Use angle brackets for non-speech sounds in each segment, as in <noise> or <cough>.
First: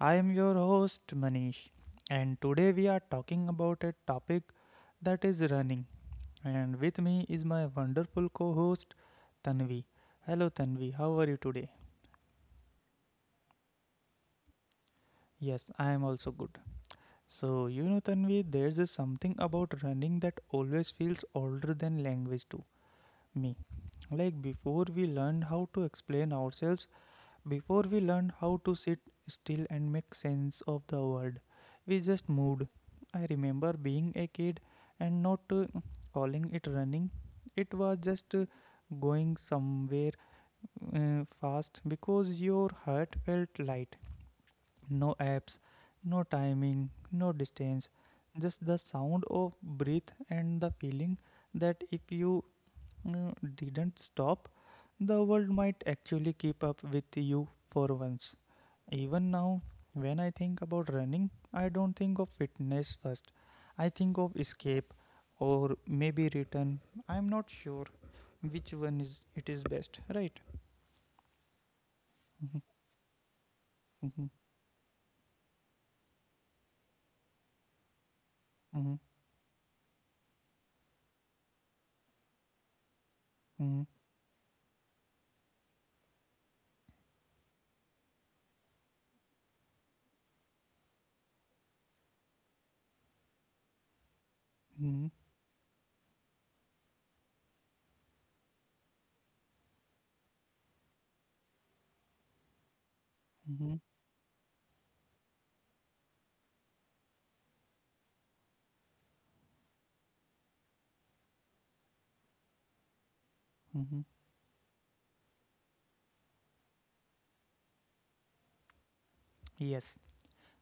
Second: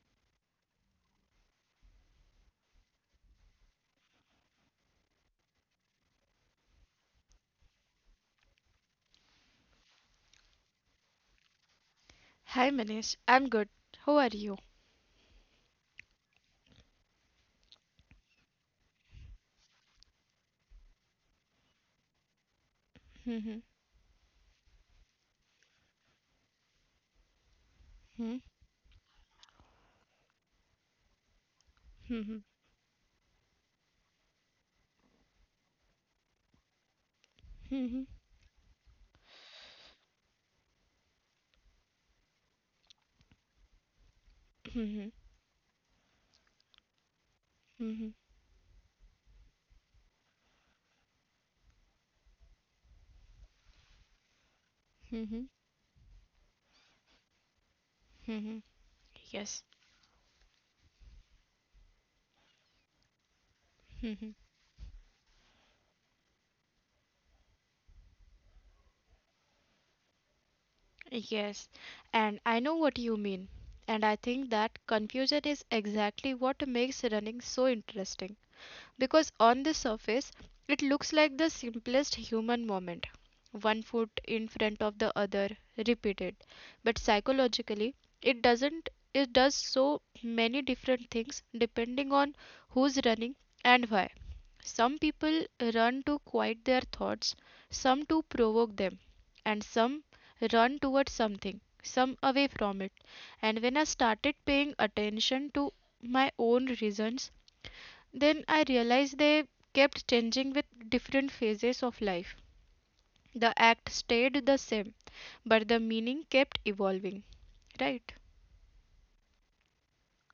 I am your host, Manish, and today we are talking about a topic that is running. And with me is my wonderful co host, Tanvi. Hello, Tanvi, how are you today? Hi Manish, I'm good. How are you? Yes, I am also good. So, Tanvi, there's a something about running that always feels older than language to me. Mhm, Like before we learned how to explain ourselves, before we mhm, learned how to sit still and make sense of the world, we just mhm, moved. I remember being a kid and not calling it running. It was mhm, just going somewhere fast because your heart felt light. No mhm, apps, no timing, no distance, mhm, just the sound of breath and the feeling that if you uh, didn't stop, the world mhm, might actually keep up with you for once. mhm. Even now, Yes, when I think about running, I don't think of fitness first. I think of escape or maybe return. I'm not sure which one is it is best, right? yes. Mhm, And I know what you mean. mhm, And I think that confusion is exactly what makes running so interesting. mhm, Because on the surface it looks like the simplest human moment, one foot in front of the other, repeated. But psychologically, it doesn't, it does so many different things depending on who's running and why. mhm, mhm, Some people run to quiet their thoughts, some to provoke them, and some run towards something, some away from it. mhm, And when I started paying attention to my own reasons, then I realized they kept changing with different phases of life. The mhm. act stayed the same, but the meaning kept evolving. Right? Yes,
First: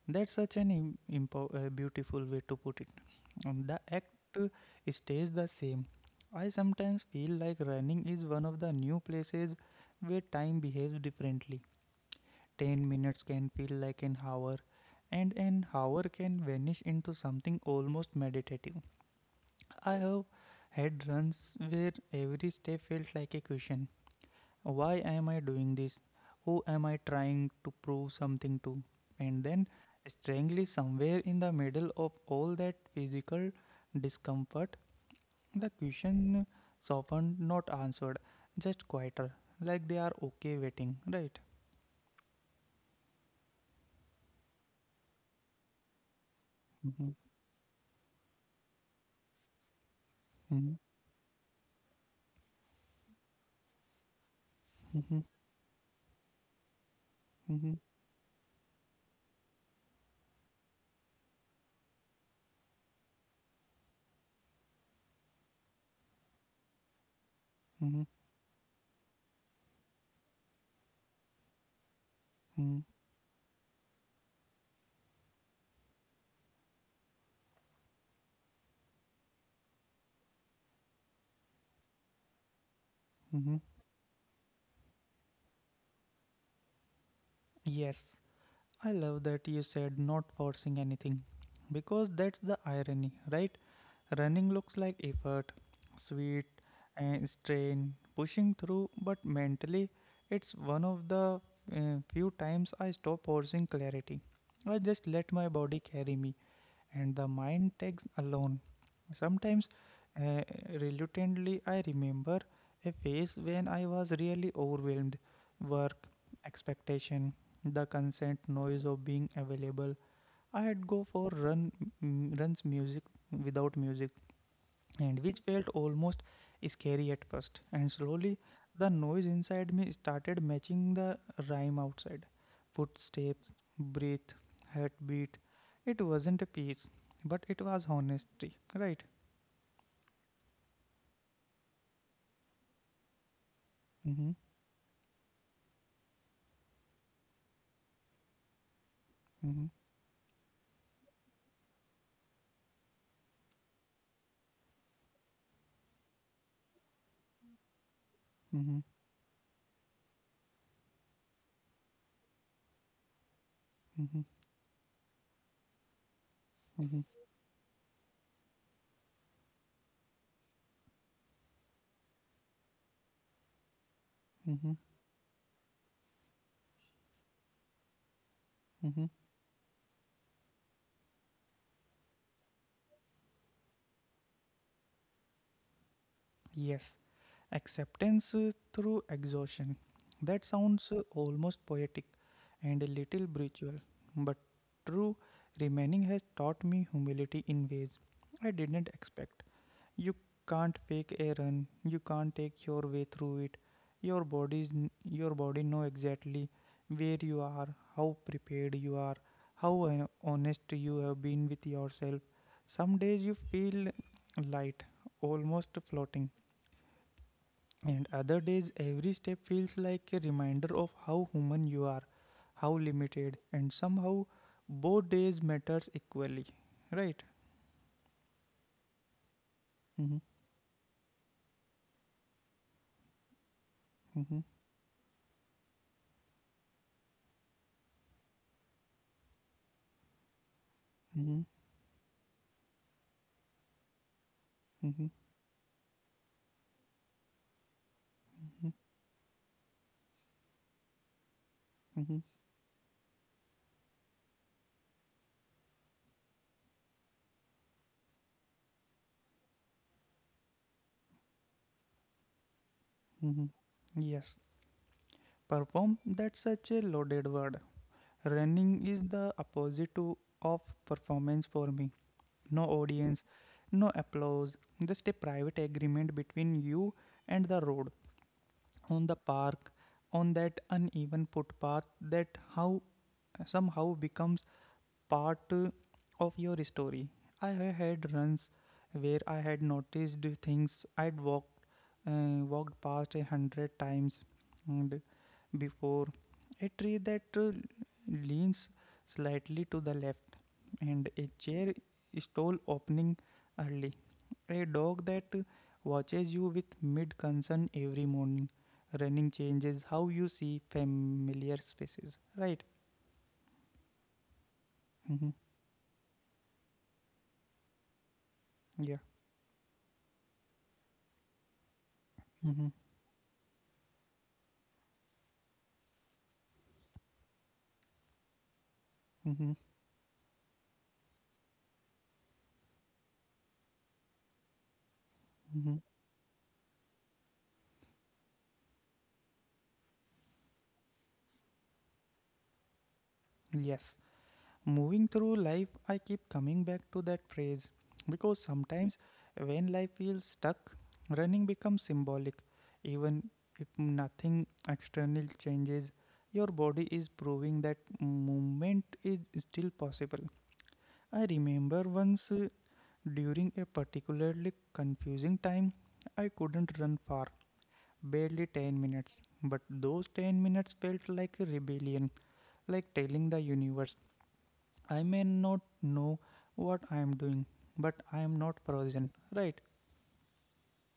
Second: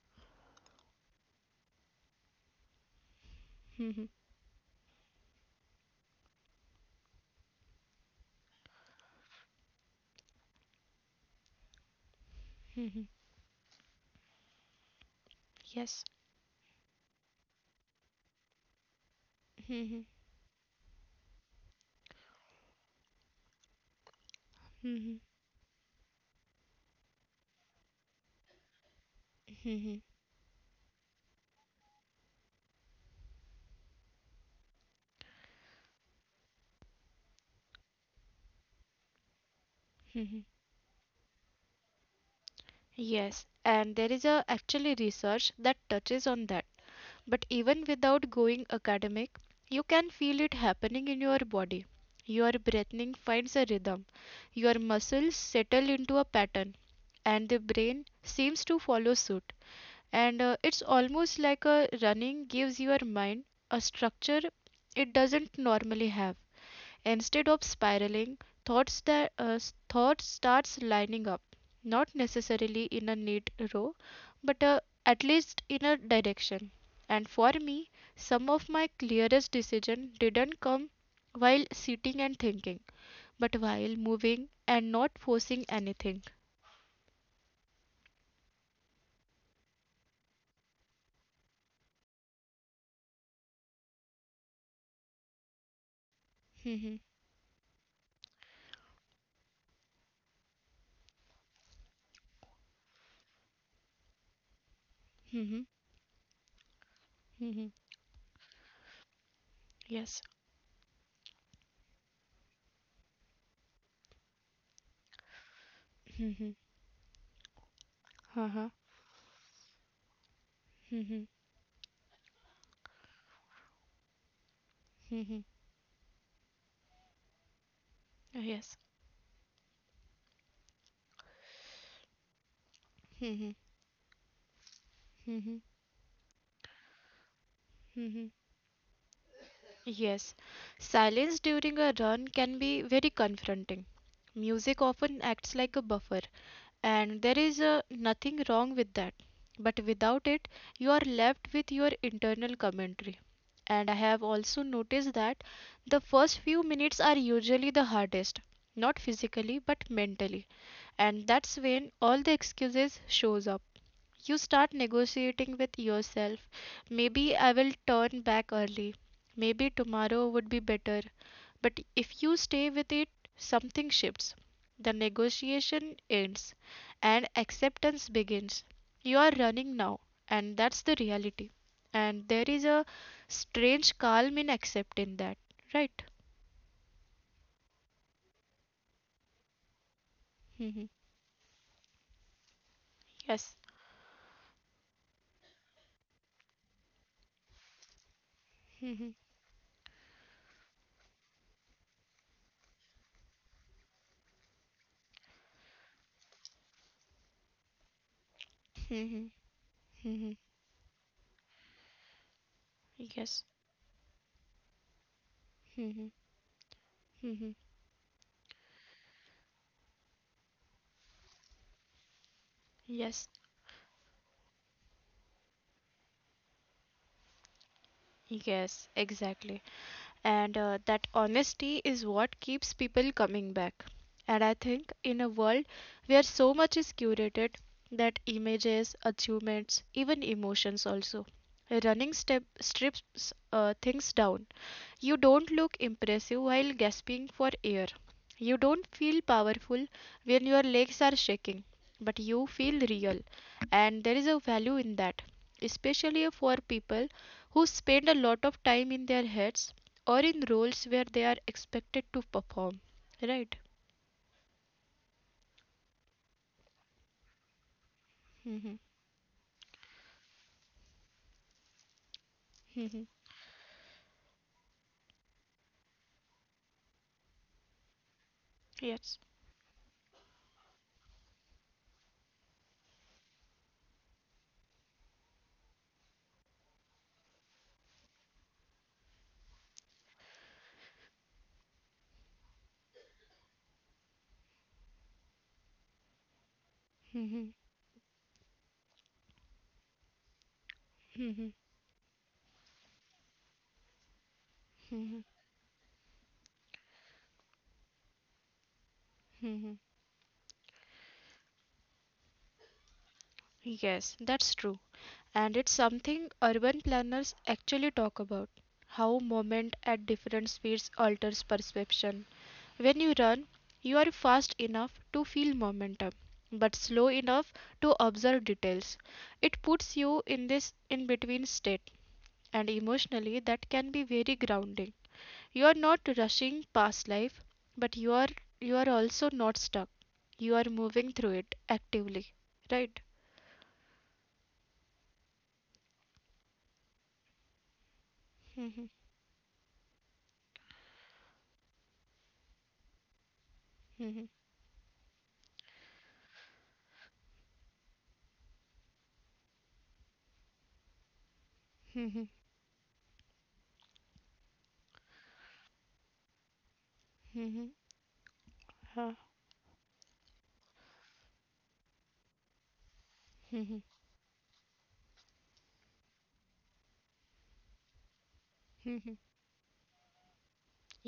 that's such an beautiful way to put it. The Mhm. act uh, stays the same. I sometimes feel like running is one of the new places where time behaves differently. 10 minutes can feel like an hour, and an Yes. hour can vanish into something almost meditative. I Mhm. have had runs where every step felt like a question. Why Mhm. am I doing this? Who am I trying to prove something to? And then, Mhm. strangely, somewhere in the middle of all that physical discomfort, the question is often not answered, just quieter, like they are Mhm. okay waiting, right? Yes. And there is a actually research that touches on that. But Mhm, even without going academic, you can feel it happening mhm, in your body. Your breathing finds a rhythm. Your muscles mhm, settle into a pattern, and the brain mhm, seems to follow suit. And it's almost like a running gives your mind a structure it doesn't normally have. Instead of spiraling mhm, thoughts that uh, thought starts lining up, not necessarily in a mhm, neat row, but at least in a direction. And for me, some of my clearest decision didn't come while sitting and thinking, but while mhm. moving and not forcing anything. Yes, I love that you said not forcing anything, because that's the irony, right? Running looks like effort, sweat, Mhm, and strain, pushing through, but mentally, it's one of the few times I stop forcing clarity. I just mhm, let my body carry me and the mhm. mind takes alone. Sometimes, Yes. uh, reluctantly, I remember a phase when I was really overwhelmed, work, Mhm, expectation, the uh-huh. constant noise of being available. I had Mhm. go for runs music without music and which felt almost scary at first. And slowly, Yes. the noise inside me started matching the rhyme outside, footsteps, breath, heartbeat. It wasn't a piece, but it was Mhm. honesty, right? Yes, silence during a run can be very confronting. Mm-hmm, Music often acts like a buffer, and there is nothing wrong with that. But mm-hmm, without it, you are left with your internal commentary. And I have also noticed that the first few minutes are usually the hardest, mm-hmm, not physically but mentally. And that's when all the excuses shows up. mm-hmm, You start negotiating with yourself. mm-hmm, Maybe I will turn back early. Maybe tomorrow would be better. But if you stay with it, something shifts. mm-hmm, The negotiation ends and acceptance begins. mm-hmm. You are running now, and that's the reality. And there is a strange calm in accepting that, right? Yes, acceptance through exhaustion. That Hmm. sounds almost poetic and a little Yes. spiritual, but true remaining has taught me humility in ways I didn't Hmm. expect. You can't fake a run, you can't take your way through it. Your body's your body know exactly where you are, how prepared you are, Hmm. how honest you have been with yourself. Some days you Yes. feel light, almost Hmm. floating, Hmm. and other days, every step feels like a reminder of how human you are, how Yes. limited, and somehow both days matters equally, right? Yes, exactly. Mhm, And that honesty is what keeps people coming back. mhm, And I think in a world where so much is curated, that images, achievements, even emotions also, mhm, running step strips things down. mhm, You don't look impressive while gasping for air. You mhm, don't feel powerful when your legs are shaking, but mhm, you feel real. And there is a value in that, especially for people who spend a lot of time in their heads or in roles where they are expected to perform. mhm. Right? Yes, perform, that's such a loaded word. Hmm. Running is the opposite to of performance for me. No audience, no applause, just a private agreement between you and the road, on the Yes. park, on that uneven footpath that how somehow becomes part of your story. I have had runs where I had noticed things I'd walked past a hundred times and before, a tree that leans slightly to the left, and a chair stall opening early. A dog that watches you with mid concern every morning. Running changes how you see familiar spaces. Right? Yes, that's true. Mm-hmm. And it's something urban planners actually talk about, Yeah. how movement at different speeds alters perception. Mm-hmm. When you run, you are fast enough to feel momentum, but slow enough to observe details. Mm-hmm. It puts you in this in between state, and emotionally, that can be very grounding. You are Mm-hmm. not rushing past life, but you are also not stuck. You are moving through it actively, right? Yes. Moving through life, I keep coming back to that phrase, because <laughs> sometimes when life feels stuck, running becomes symbolic. Even if Mhm, nothing external changes, your body is proving that movement is still possible. I remember once during a particularly confusing time, I couldn't run far, mhm, barely 10 minutes. But those 10 minutes felt like a rebellion, like telling the universe, I may not know what I am doing, but I am not mhm. frozen, right?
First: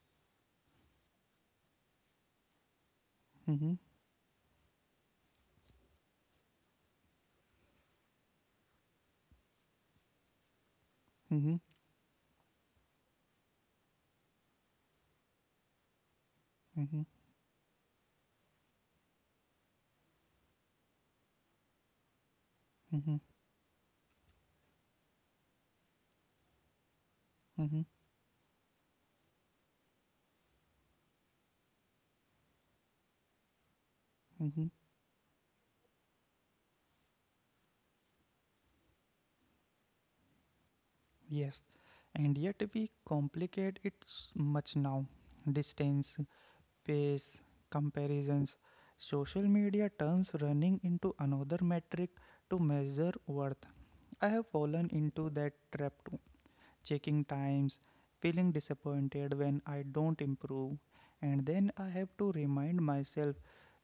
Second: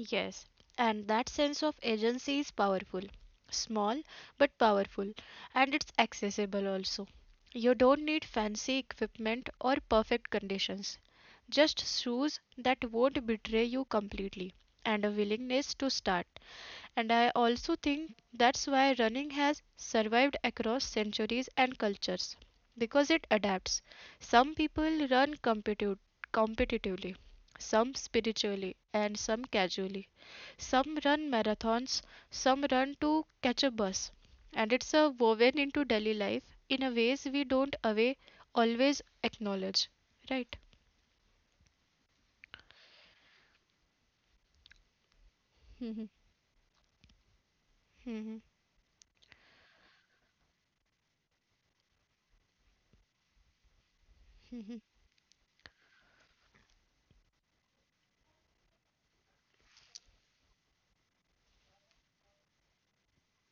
Yes, and that sense of agency is powerful. Mm-hmm, Small but powerful, and it's accessible also. You don't need fancy equipment or perfect conditions, mm-hmm, just shoes that won't betray you completely, and a willingness to start. mm-hmm, And I also think that's why running has survived across centuries and cultures mm-hmm, because it adapts. Some people run competitively, mm-hmm, some spiritually, and some casually. Some run marathons, some run to catch a bus. mm-hmm. And it's a woven into daily life in a ways we don't away always acknowledge. Right? Yes, and yet we complicate it s- much now. Distance, pace, comparisons. Social media turns running into another metric to measure worth. I have fallen into that trap too, checking times, feeling disappointed when I don't improve, and then I have to remind myself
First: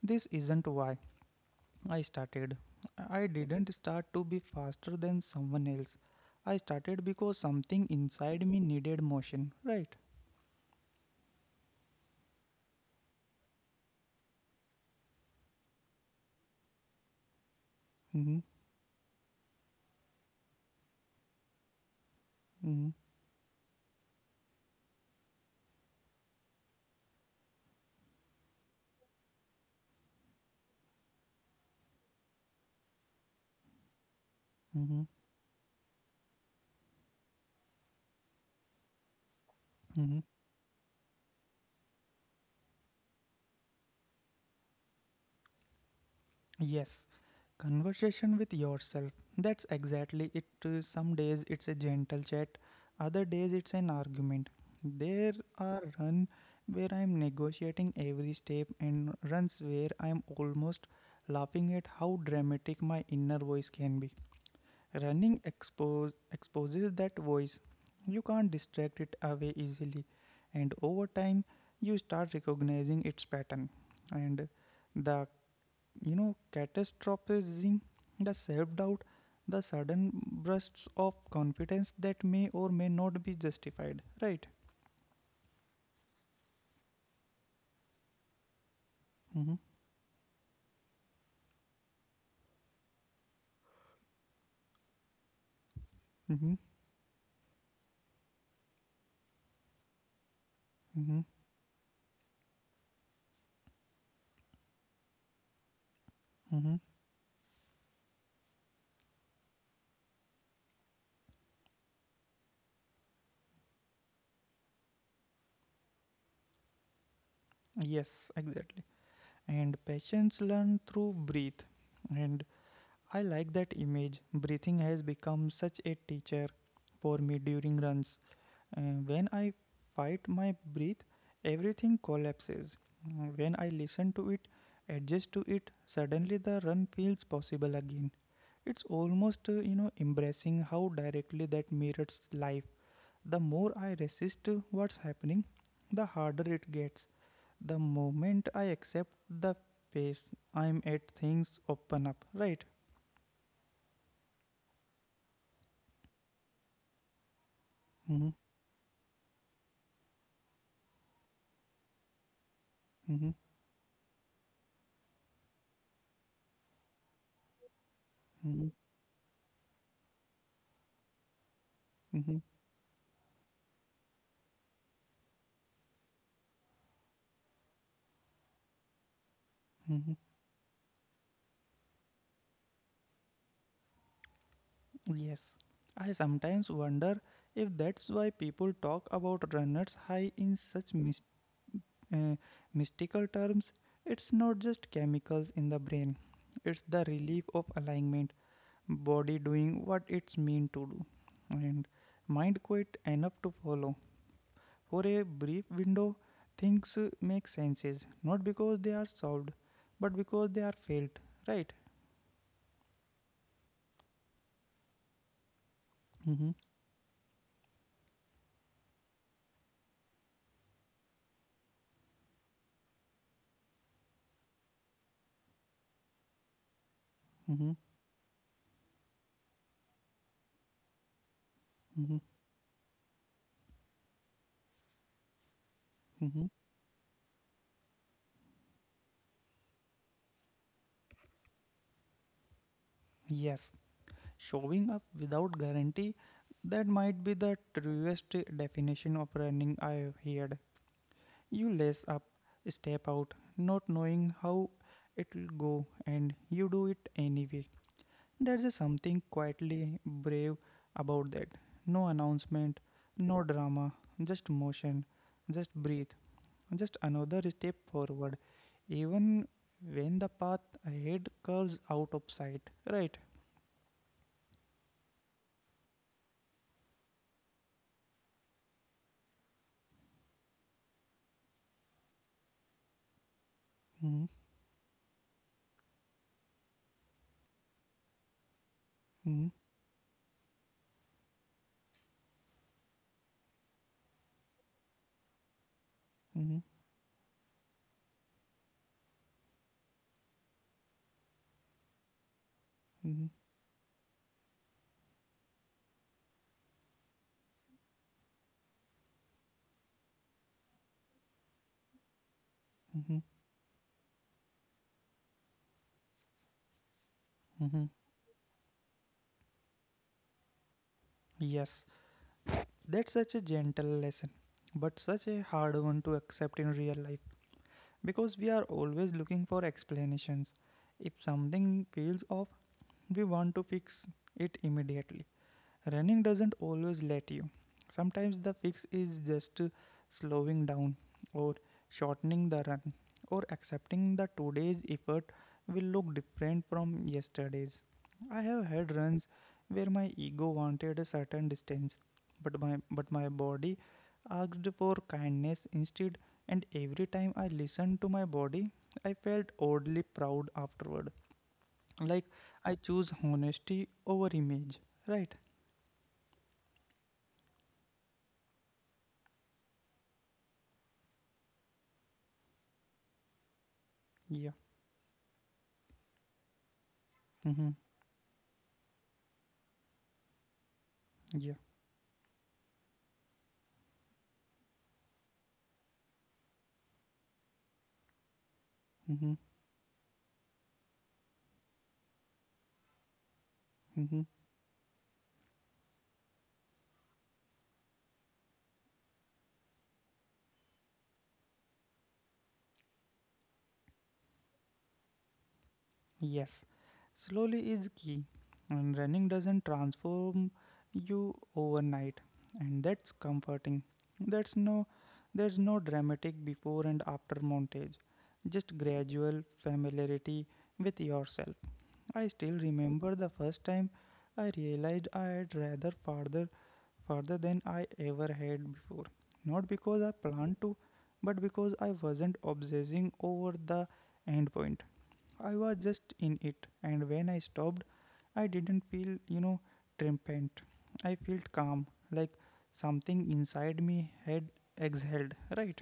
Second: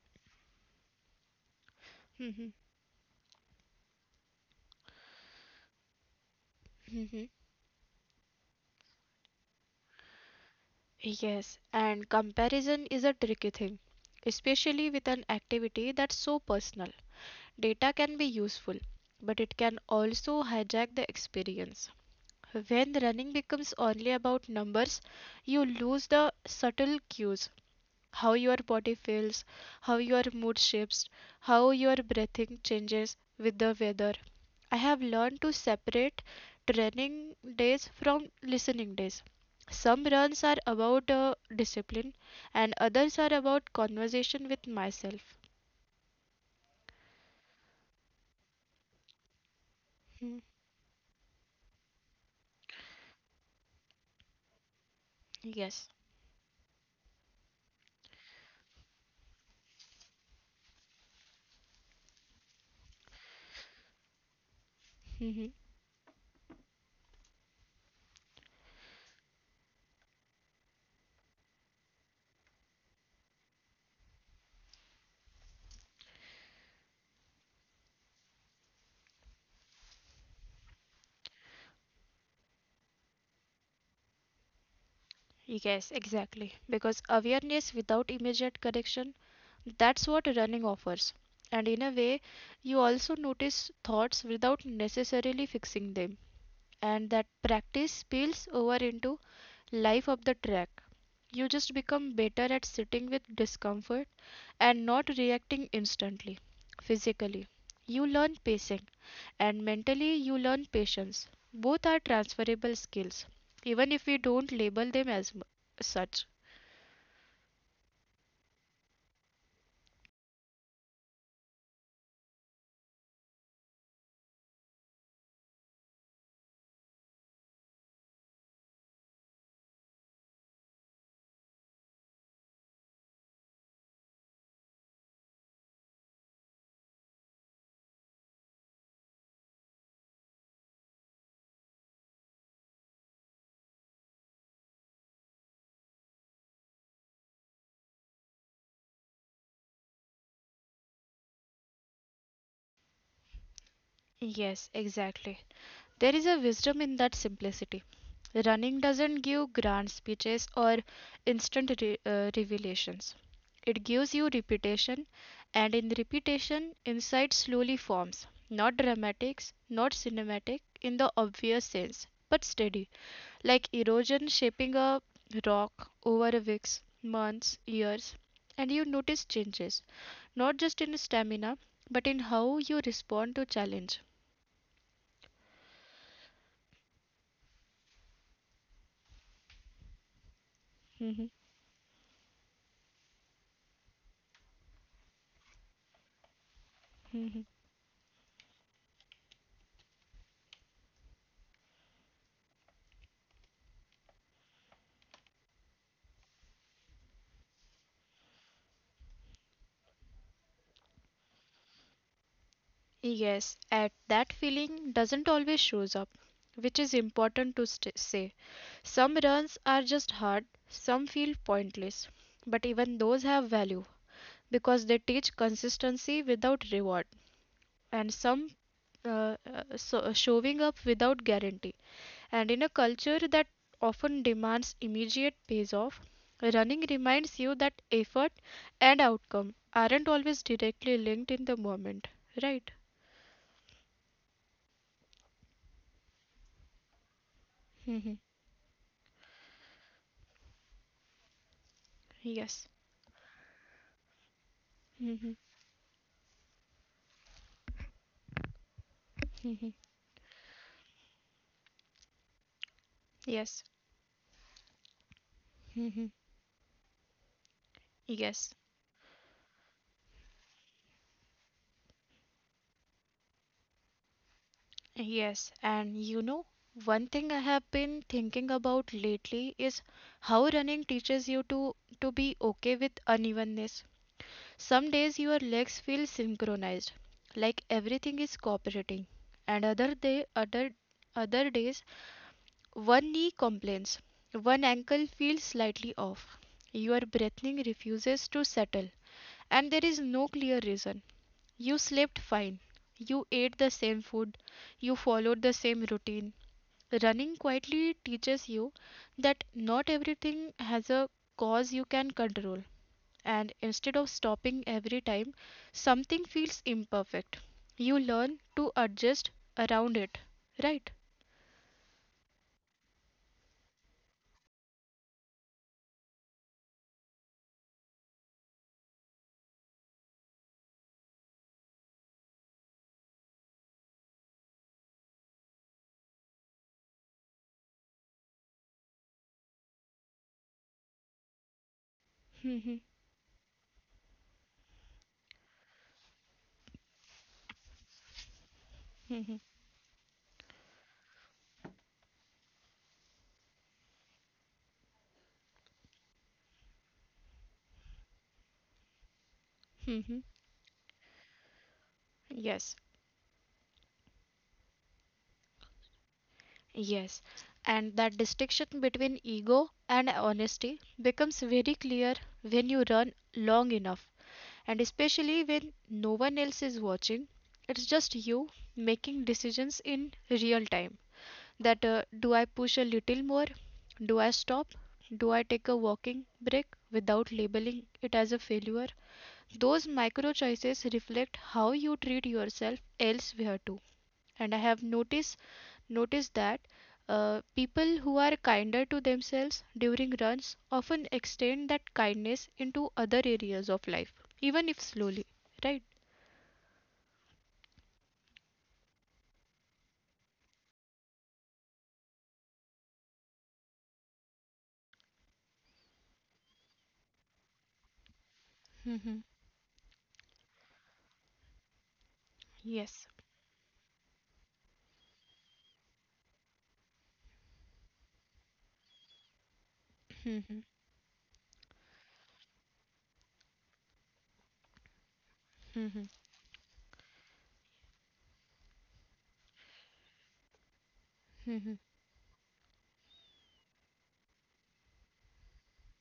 this isn't why I Hmm. started. I didn't start to be faster than someone else. I started Hmm. because something inside me needed motion, right? Yes, and comparison is a tricky thing, especially with an activity that's so personal. Data can be Mm-hmm, useful, but it can also hijack the experience. mm-hmm, When running becomes only about numbers, you lose the subtle cues, how your body feels, how your mood shifts, how your breathing changes with the weather. I mm-hmm, have learned to separate training days from listening days. Some Mm-hmm. runs are about discipline, and others are about conversation with myself. Yes, conversation with yourself. That's exactly Hmm. it. Some days it's a gentle chat, other days it's an argument. There are Yes. run where I'm negotiating every step, and runs where I'm almost laughing at how dramatic my inner voice can be. Running Mhm. expose exposes that voice. You can't distract it away easily, and over time you start recognizing its pattern. And the catastrophizing, the self doubt, the sudden bursts of confidence that may or may not be justified, right? Yes, exactly. Because awareness without immediate correction, Mm-hmm, that's what running offers. And in a way, you also notice thoughts without necessarily fixing them. mm-hmm, And that practice spills over into life of the track. mm-hmm, You just become better at sitting with discomfort and not reacting instantly. mm-hmm. Physically, you learn pacing, and mentally you learn patience. Both are transferable skills, even if we don't label them as such. Yes, exactly. And patients learn through breathe. And I like that image. Breathing has become such a teacher for me during runs. When I fight my breath, everything collapses. When I listen to it, adjust to it, suddenly the run feels possible again. It's almost, embracing how directly that mirrors life. The more I resist what's happening, the harder it gets. The moment I accept the pace I'm at, things open up, right? Yes, exactly. There is a wisdom in that simplicity. Mm-hmm, Running doesn't give grand speeches or instant revelations. mm-hmm, It gives you repetition, and in repetition, insight slowly forms. mm-hmm, Not mm-hmm, dramatics, not cinematic in the obvious sense, but Mm-hmm. steady, like erosion shaping a rock over a weeks, months, years. And you notice changes, not just in stamina, but in how you respond to challenge. Yes, I sometimes wonder if that's why people talk about runners high in such uh, mystical terms. It's not just chemicals in the brain, it's the <laughs> relief of alignment, body doing what it's meant to do, and mind quiet enough to follow. For a brief window, things make senses, not because they are solved, but because they are felt, right? Yes, and that feeling doesn't always shows up, Mm-hmm, which is important to say. Some runs are just hard, some feel pointless, but even those have value because they teach consistency without reward, mm-hmm, and some so showing up without guarantee. mm-hmm, And in a culture that often demands immediate payoff, mm-hmm. running reminds you that effort and outcome aren't always directly linked in the moment. Right? Yes, showing up without guarantee, that might be the truest definition of running I've heard. You lace up, Yes. step out, not knowing how it'll go, and you do it anyway. There's something quietly brave about that. No announcement, Yes. no drama, just motion, just breathe, just another step Yes, forward, even when the path ahead curves out of sight. Right? yes, and one thing I have been thinking about lately is how running teaches you to be okay with unevenness. Mm-hmm. Some days your legs feel synchronized, like everything is cooperating, Mm-hmm. and other days one knee complains, one ankle feels slightly off. Mm-hmm. Your breathing refuses to settle, and there is no clear reason. You slept fine. You Mm-hmm. ate the same food. You followed the same routine. Running quietly teaches you that not everything has a cause you can control. Mhm, And instead of stopping every time something feels imperfect, mhm. you learn to adjust around it. Right? <laughs> Yes, that's such a gentle lesson, but such a hard one to accept in real life, because we are always looking for explanations. If something feels off, we want to fix it immediately. Running doesn't always let you. Sometimes the fix is just slowing down, or shortening the Mhm. run, or accepting that today's effort will look different from yesterday's. I have had runs Mhm, where my ego wanted a certain distance, but my body asked for kindness instead, and every time I listened to my body, I felt oddly mhm. proud afterward. Like Yes. I choose honesty over image, right? Yes. And that distinction between ego and honesty becomes very clear when you run long enough. Yeah. And especially when no one else is watching, Mm-hmm. it's just you making decisions in real time. Yeah. That Do I push a little more, do I stop, do I take a walking break without labeling it as a failure? Mm-hmm. Those micro choices reflect how you treat yourself elsewhere too. Mm-hmm. And I have noticed that people who are kinder to themselves during runs often extend that kindness into other areas of life, even if slowly, right? Yes. Slowly is key. And running doesn't transform you overnight. And that's comforting. That's no There's no dramatic before and after montage. Just gradual familiarity with yourself. I still Yes. remember the first time I realized I had rather farther further than I ever had before. Not because I planned to, but because I wasn't obsessing over the end point. I was just in it, and when I stopped, I didn't feel triumphant. I felt Mhm. calm, like something inside me had exhaled, right?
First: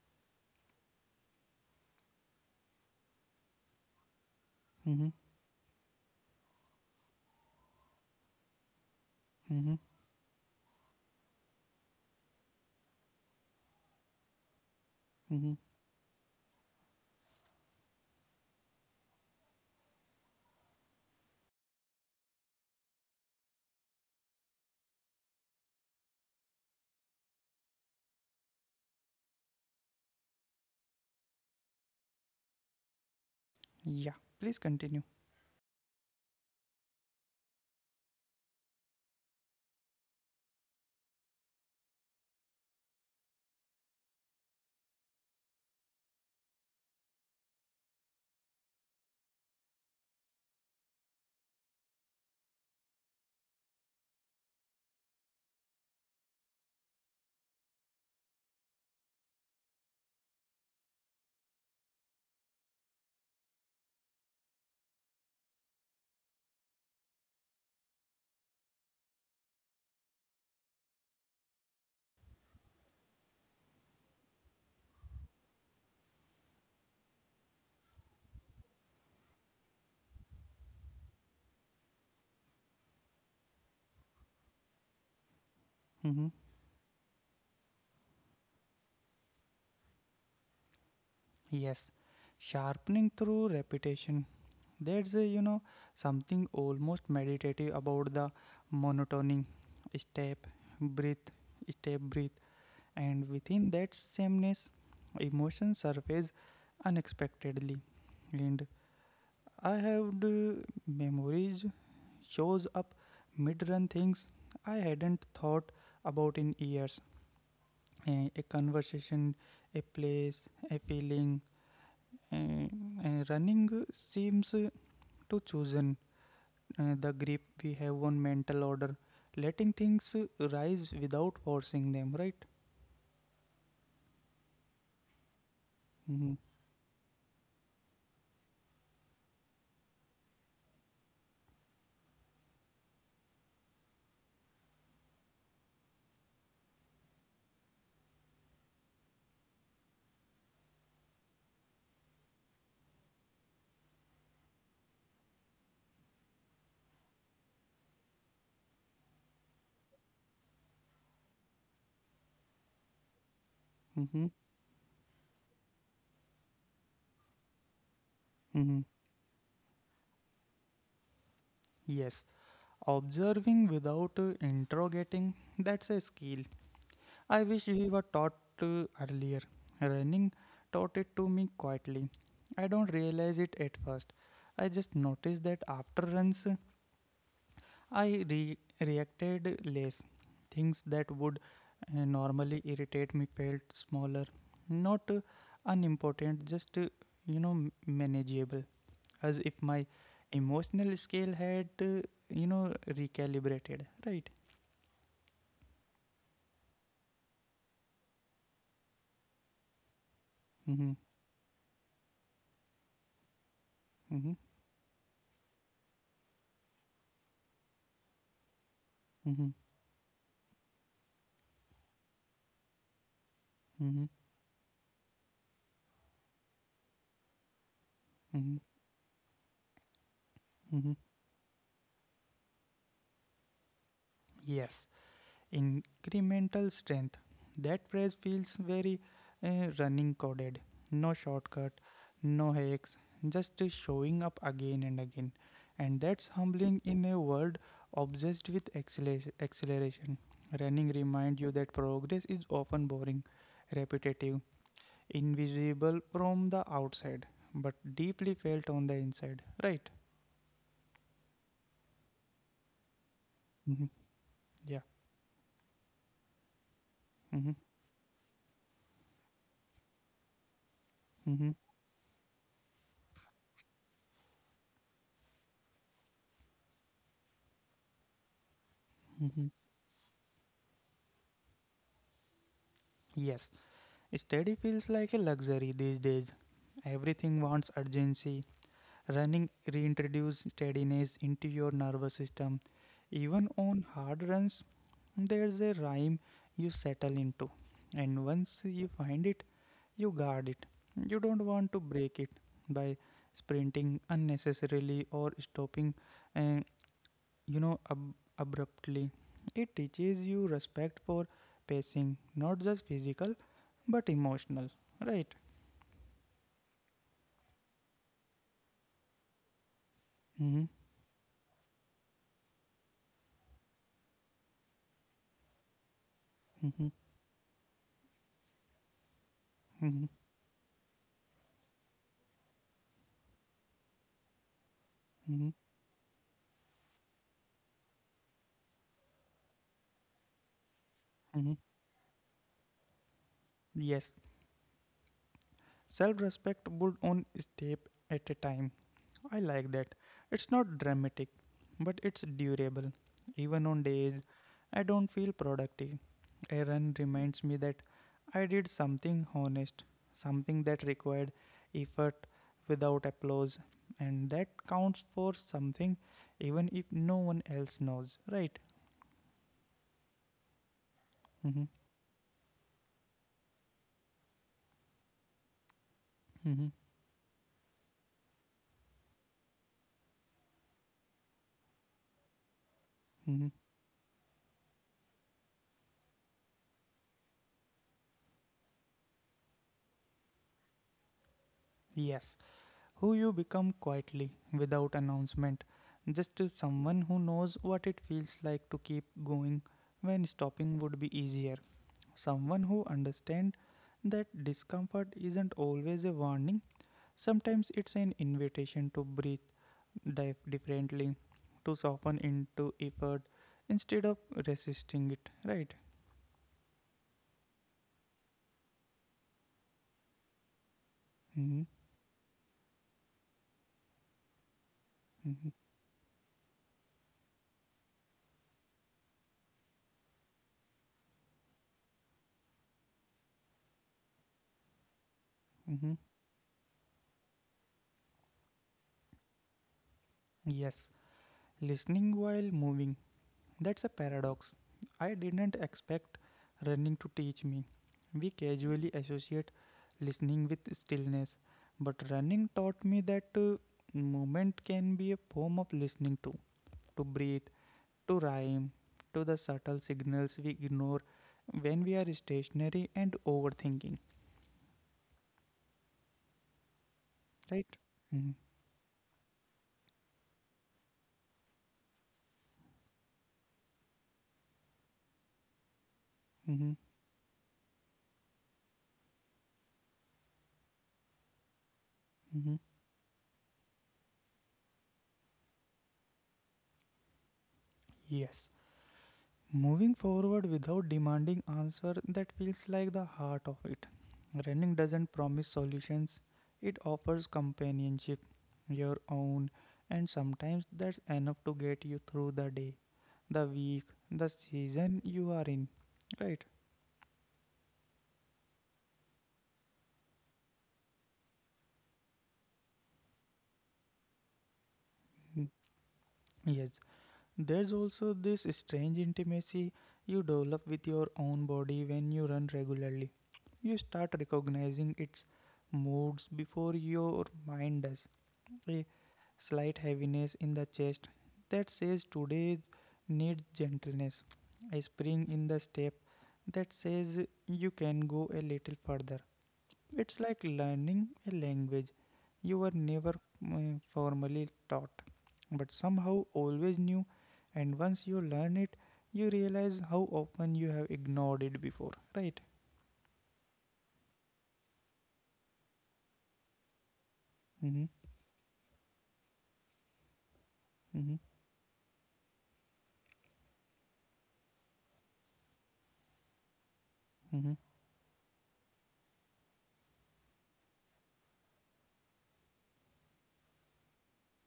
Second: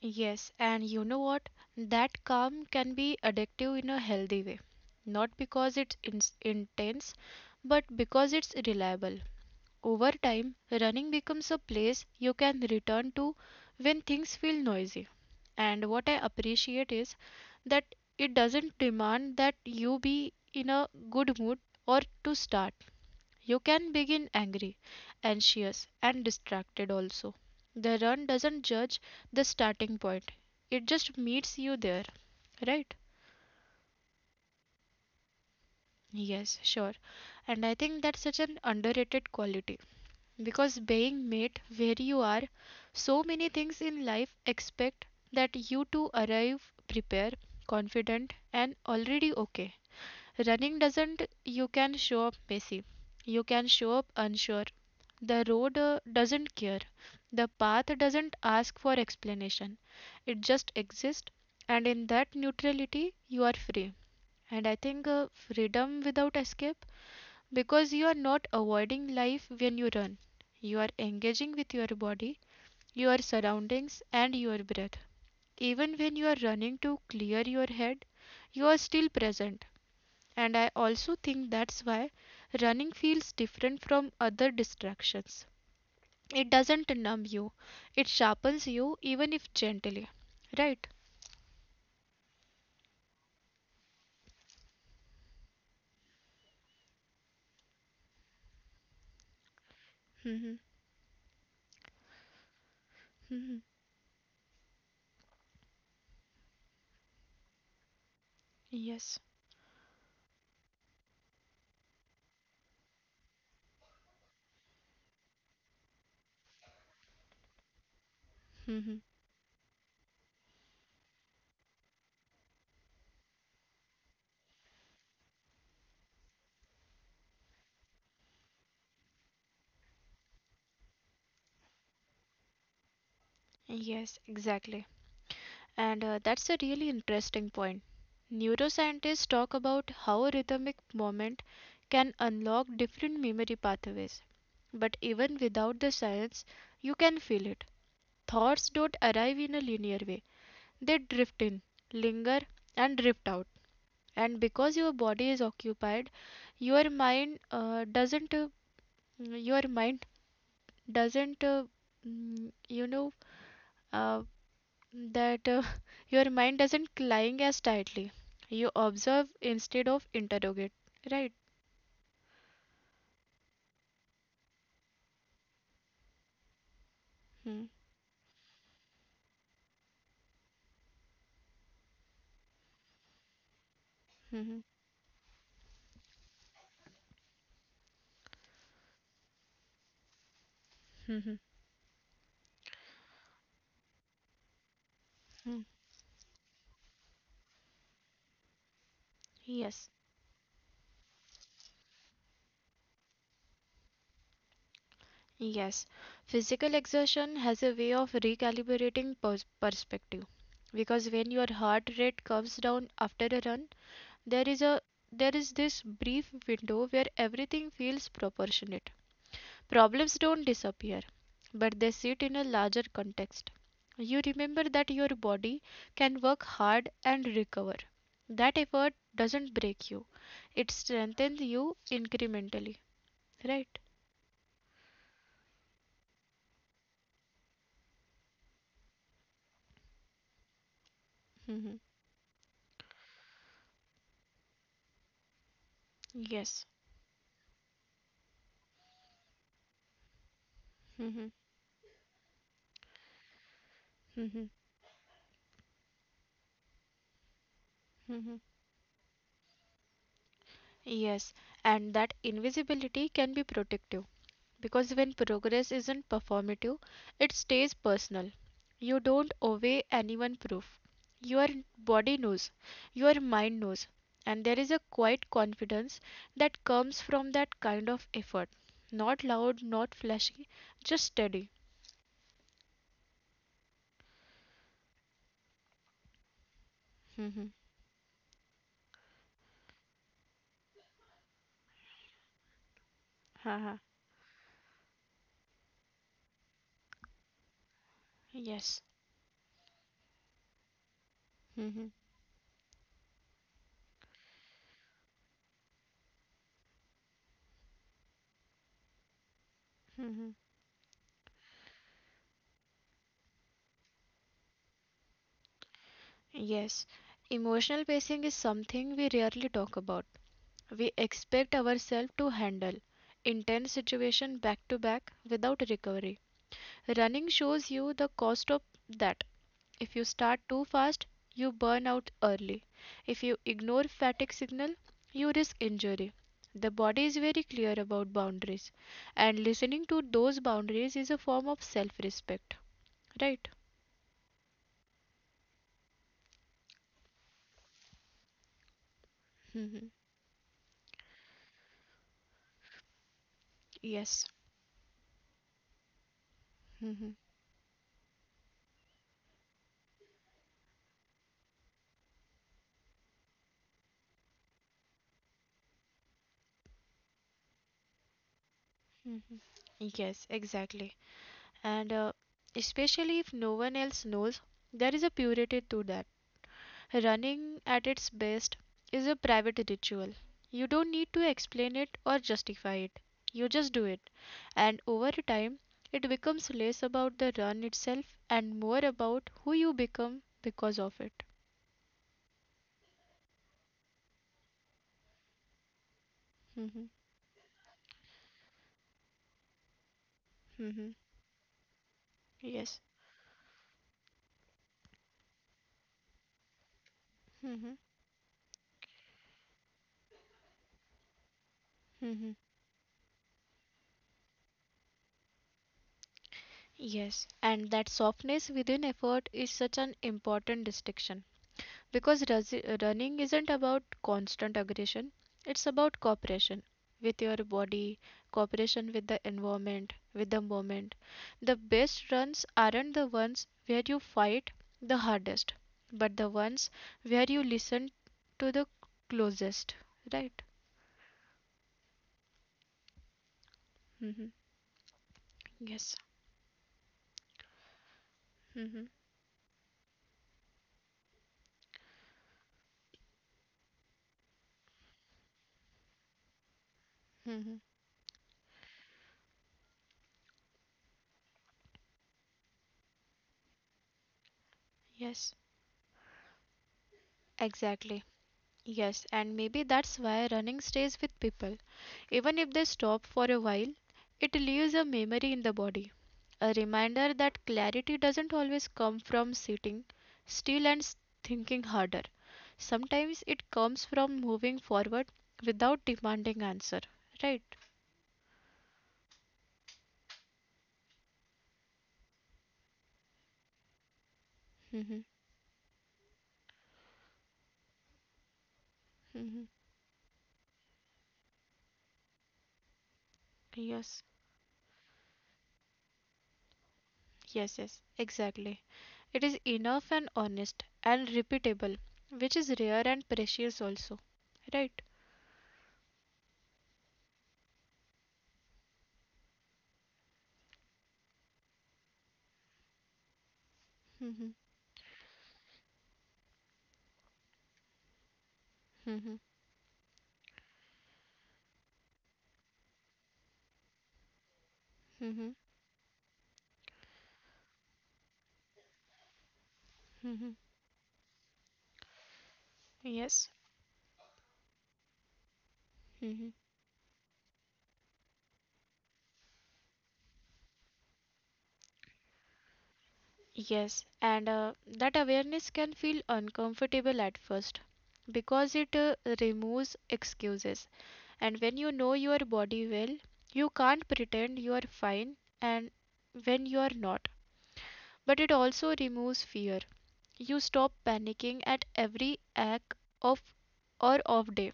Yes, and you know what? That calm can be addictive in a healthy way. Mm-hmm, Not because it's in intense, but because it's reliable. mm-hmm, Over time, running becomes a place you can return to when things feel noisy. mm-hmm. And what I appreciate is that it doesn't demand that you be in a good mood or to start. You can begin angry, anxious, and distracted also. The run doesn't judge the starting point, it just meets you there, right? Yeah, please continue. Yes, sure. And I think that's such an underrated quality, because being met where you are, so many things in life expect that you to arrive prepared, confident, and already okay. Running doesn't. You can show up messy, you can show up unsure. The road doesn't care, the path doesn't ask for explanation, it just exists. And in that neutrality you are free. And I think freedom without escape, because you are not avoiding life when you run. You are engaging with your body, your surroundings, and your breath. Even when you are running to clear your head, you are still present. And I also think that's why running feels different from other distractions. Mm-hmm. It doesn't numb you, it sharpens you, even if gently. Right? Yes, sharpening through repetition. There's something almost meditative about the monotony, step, Hmm. breathe, step, breathe, and Hmm. within that sameness, emotions surface unexpectedly. And Yes. I have the memories shows up mid-run things I hadn't thought about in years. A Hmm. conversation, a place, a feeling, a, a running seems to chosen the grip we have on mental order, letting things rise without forcing them, right? Yes, exactly. And Mm-hmm. that's a really interesting point. Neuroscientists talk about how a rhythmic moment can unlock different memory pathways. But even without the science, you can feel it. Thoughts don't arrive in a linear way, they drift in, linger, and drift out. And because your body is occupied, your mind doesn't your mind doesn't mm, you know uh, Mm-hmm. that <laughs> your mind doesn't cling as tightly. You Mm-hmm. observe instead of interrogate, right? Yes, observing without interrogating, that's a skill. I Hmm, wish we were taught earlier. Running taught it to me quietly. I don't realize it at first. hmm, I just notice that after runs, I reacted less. Things that would normally irritate me felt smaller, not hmm. unimportant, just m- manageable, as if Yes, my emotional scale had recalibrated. Right. yes. Physical exertion has a way of recalibrating perspective, Mm-hmm. because when your heart rate comes down after a run, Mm-hmm. there is a there is this brief window where everything feels proportionate. Mm-hmm. Problems don't disappear, but they sit in a larger context. Mm-hmm. You remember that your body can work hard and recover. That Mm-hmm. effort doesn't break you, it Mm-hmm. strengthens you incrementally, right? Yes. Incremental strength. That phrase feels very running coded. No shortcut, no hacks, just showing up again and again. And that's Yes. humbling in a world obsessed with acceleration. Running reminds you that progress is often boring, repetitive, invisible from the outside, but deeply Mhm. felt on the inside. Right? Yes, and that invisibility can be Hmm. protective. Yeah. Because when progress isn't performative, it Hmm. stays personal. You don't owe anyone proof. Your Hmm. body knows, your mind knows, and there is a quiet confidence that comes from that kind of effort. Not Hmm. loud, not flashy, just steady. Yes. Study feels like a luxury these days. Everything Mhm. wants urgency. Running reintroduces steadiness into your nervous system. Even on hard runs, there's a rhyme you settle into. And once Yes. you find it, you guard it. You don't want to Mhm. break it by sprinting unnecessarily or stopping uh, abruptly. It teaches you respect for pacing, not just physical, but emotional, right? Yes, emotional pacing is something we rarely talk about. Mm-hmm, We expect ourselves to handle intense situation back to back without recovery. mm-hmm, Running shows you the cost of that. If you mm-hmm, start too fast, you burn out early. If you ignore fatigue signal, you mm-hmm, risk injury. The body is very clear about boundaries, and listening to those boundaries is a form mm-hmm. of self-respect, right? Yes, self respect built on step at a time. I like that. It's not dramatic, but it's durable. Even on days Yes. I don't feel productive, a run Hmm. reminds me that I did something honest, something that required effort without applause, and that counts for something even if no one else knows, right? Mhm. Yes, exactly. Mm-hmm, And especially if no one else knows, there is a purity to that. mm-hmm, Running at its best is a private ritual. You don't need to explain it or justify it. You mm-hmm. just do it. And over time, it becomes less about the run itself and more about who you become because of it. Yes, who you become quietly, without announcement, just as Mhm. someone who knows what it feels like to keep going when Mhm. stopping would be easier, someone Yes. who understands that discomfort isn't always a warning. Mhm. Sometimes it's an invitation to breathe differently, to Mhm. soften into effort instead of resisting it, right? Yes. And that softness within effort is such an important distinction. Mm-hmm, Because running isn't about constant aggression, it's mm-hmm, about cooperation with your body, cooperation with the environment, with the moment. The best runs aren't the ones where you fight the hardest, mm-hmm. but the ones where you listen to the closest, right? Yes, listening while moving. That's a Hmm. paradox. I didn't Yes. expect running to teach me. We Hmm. casually associate listening with stillness, but running taught me that movement can be a form of listening to breathe, Hmm. to rhyme, to the subtle signals we ignore when we are stationary and overthinking. Yes, Right? Mm-hmm. exactly. Yes, and maybe that's why running stays with people. Even if they stop for a while, it leaves a memory in the body. A Mm-hmm. reminder that clarity doesn't always come from sitting still and thinking harder. Mm-hmm. Sometimes it comes from moving forward without demanding answer. Right? Yes. Moving forward without demanding answer, that feels like the heart of it. Running Hmm. doesn't promise solutions, it offers companionship, your Hmm. own, and sometimes that's enough to get you through the day, the week, Yes. the season you are in. Right? Yes, yes. Exactly. It is enough and honest and repeatable, which is rare and precious also. Right? Yes. There's also this strange intimacy you develop with your own body when you run regularly. You start recognizing its moods before your mind does, a slight heaviness in the chest that says today needs gentleness, a Mm-hmm. spring in the step that says you can go a little further. It's like learning a language you were never Yes. Formally taught, but Hmm. somehow always knew, and once you learn it, you realize how often you have ignored it before, right? Yes. And that awareness can feel uncomfortable at first Mm-hmm, because it removes excuses. mm-hmm, And when you know your body well, you can't pretend you are fine and when you are not. mm-hmm, But it also removes fear. You stop panicking at every act of or off day.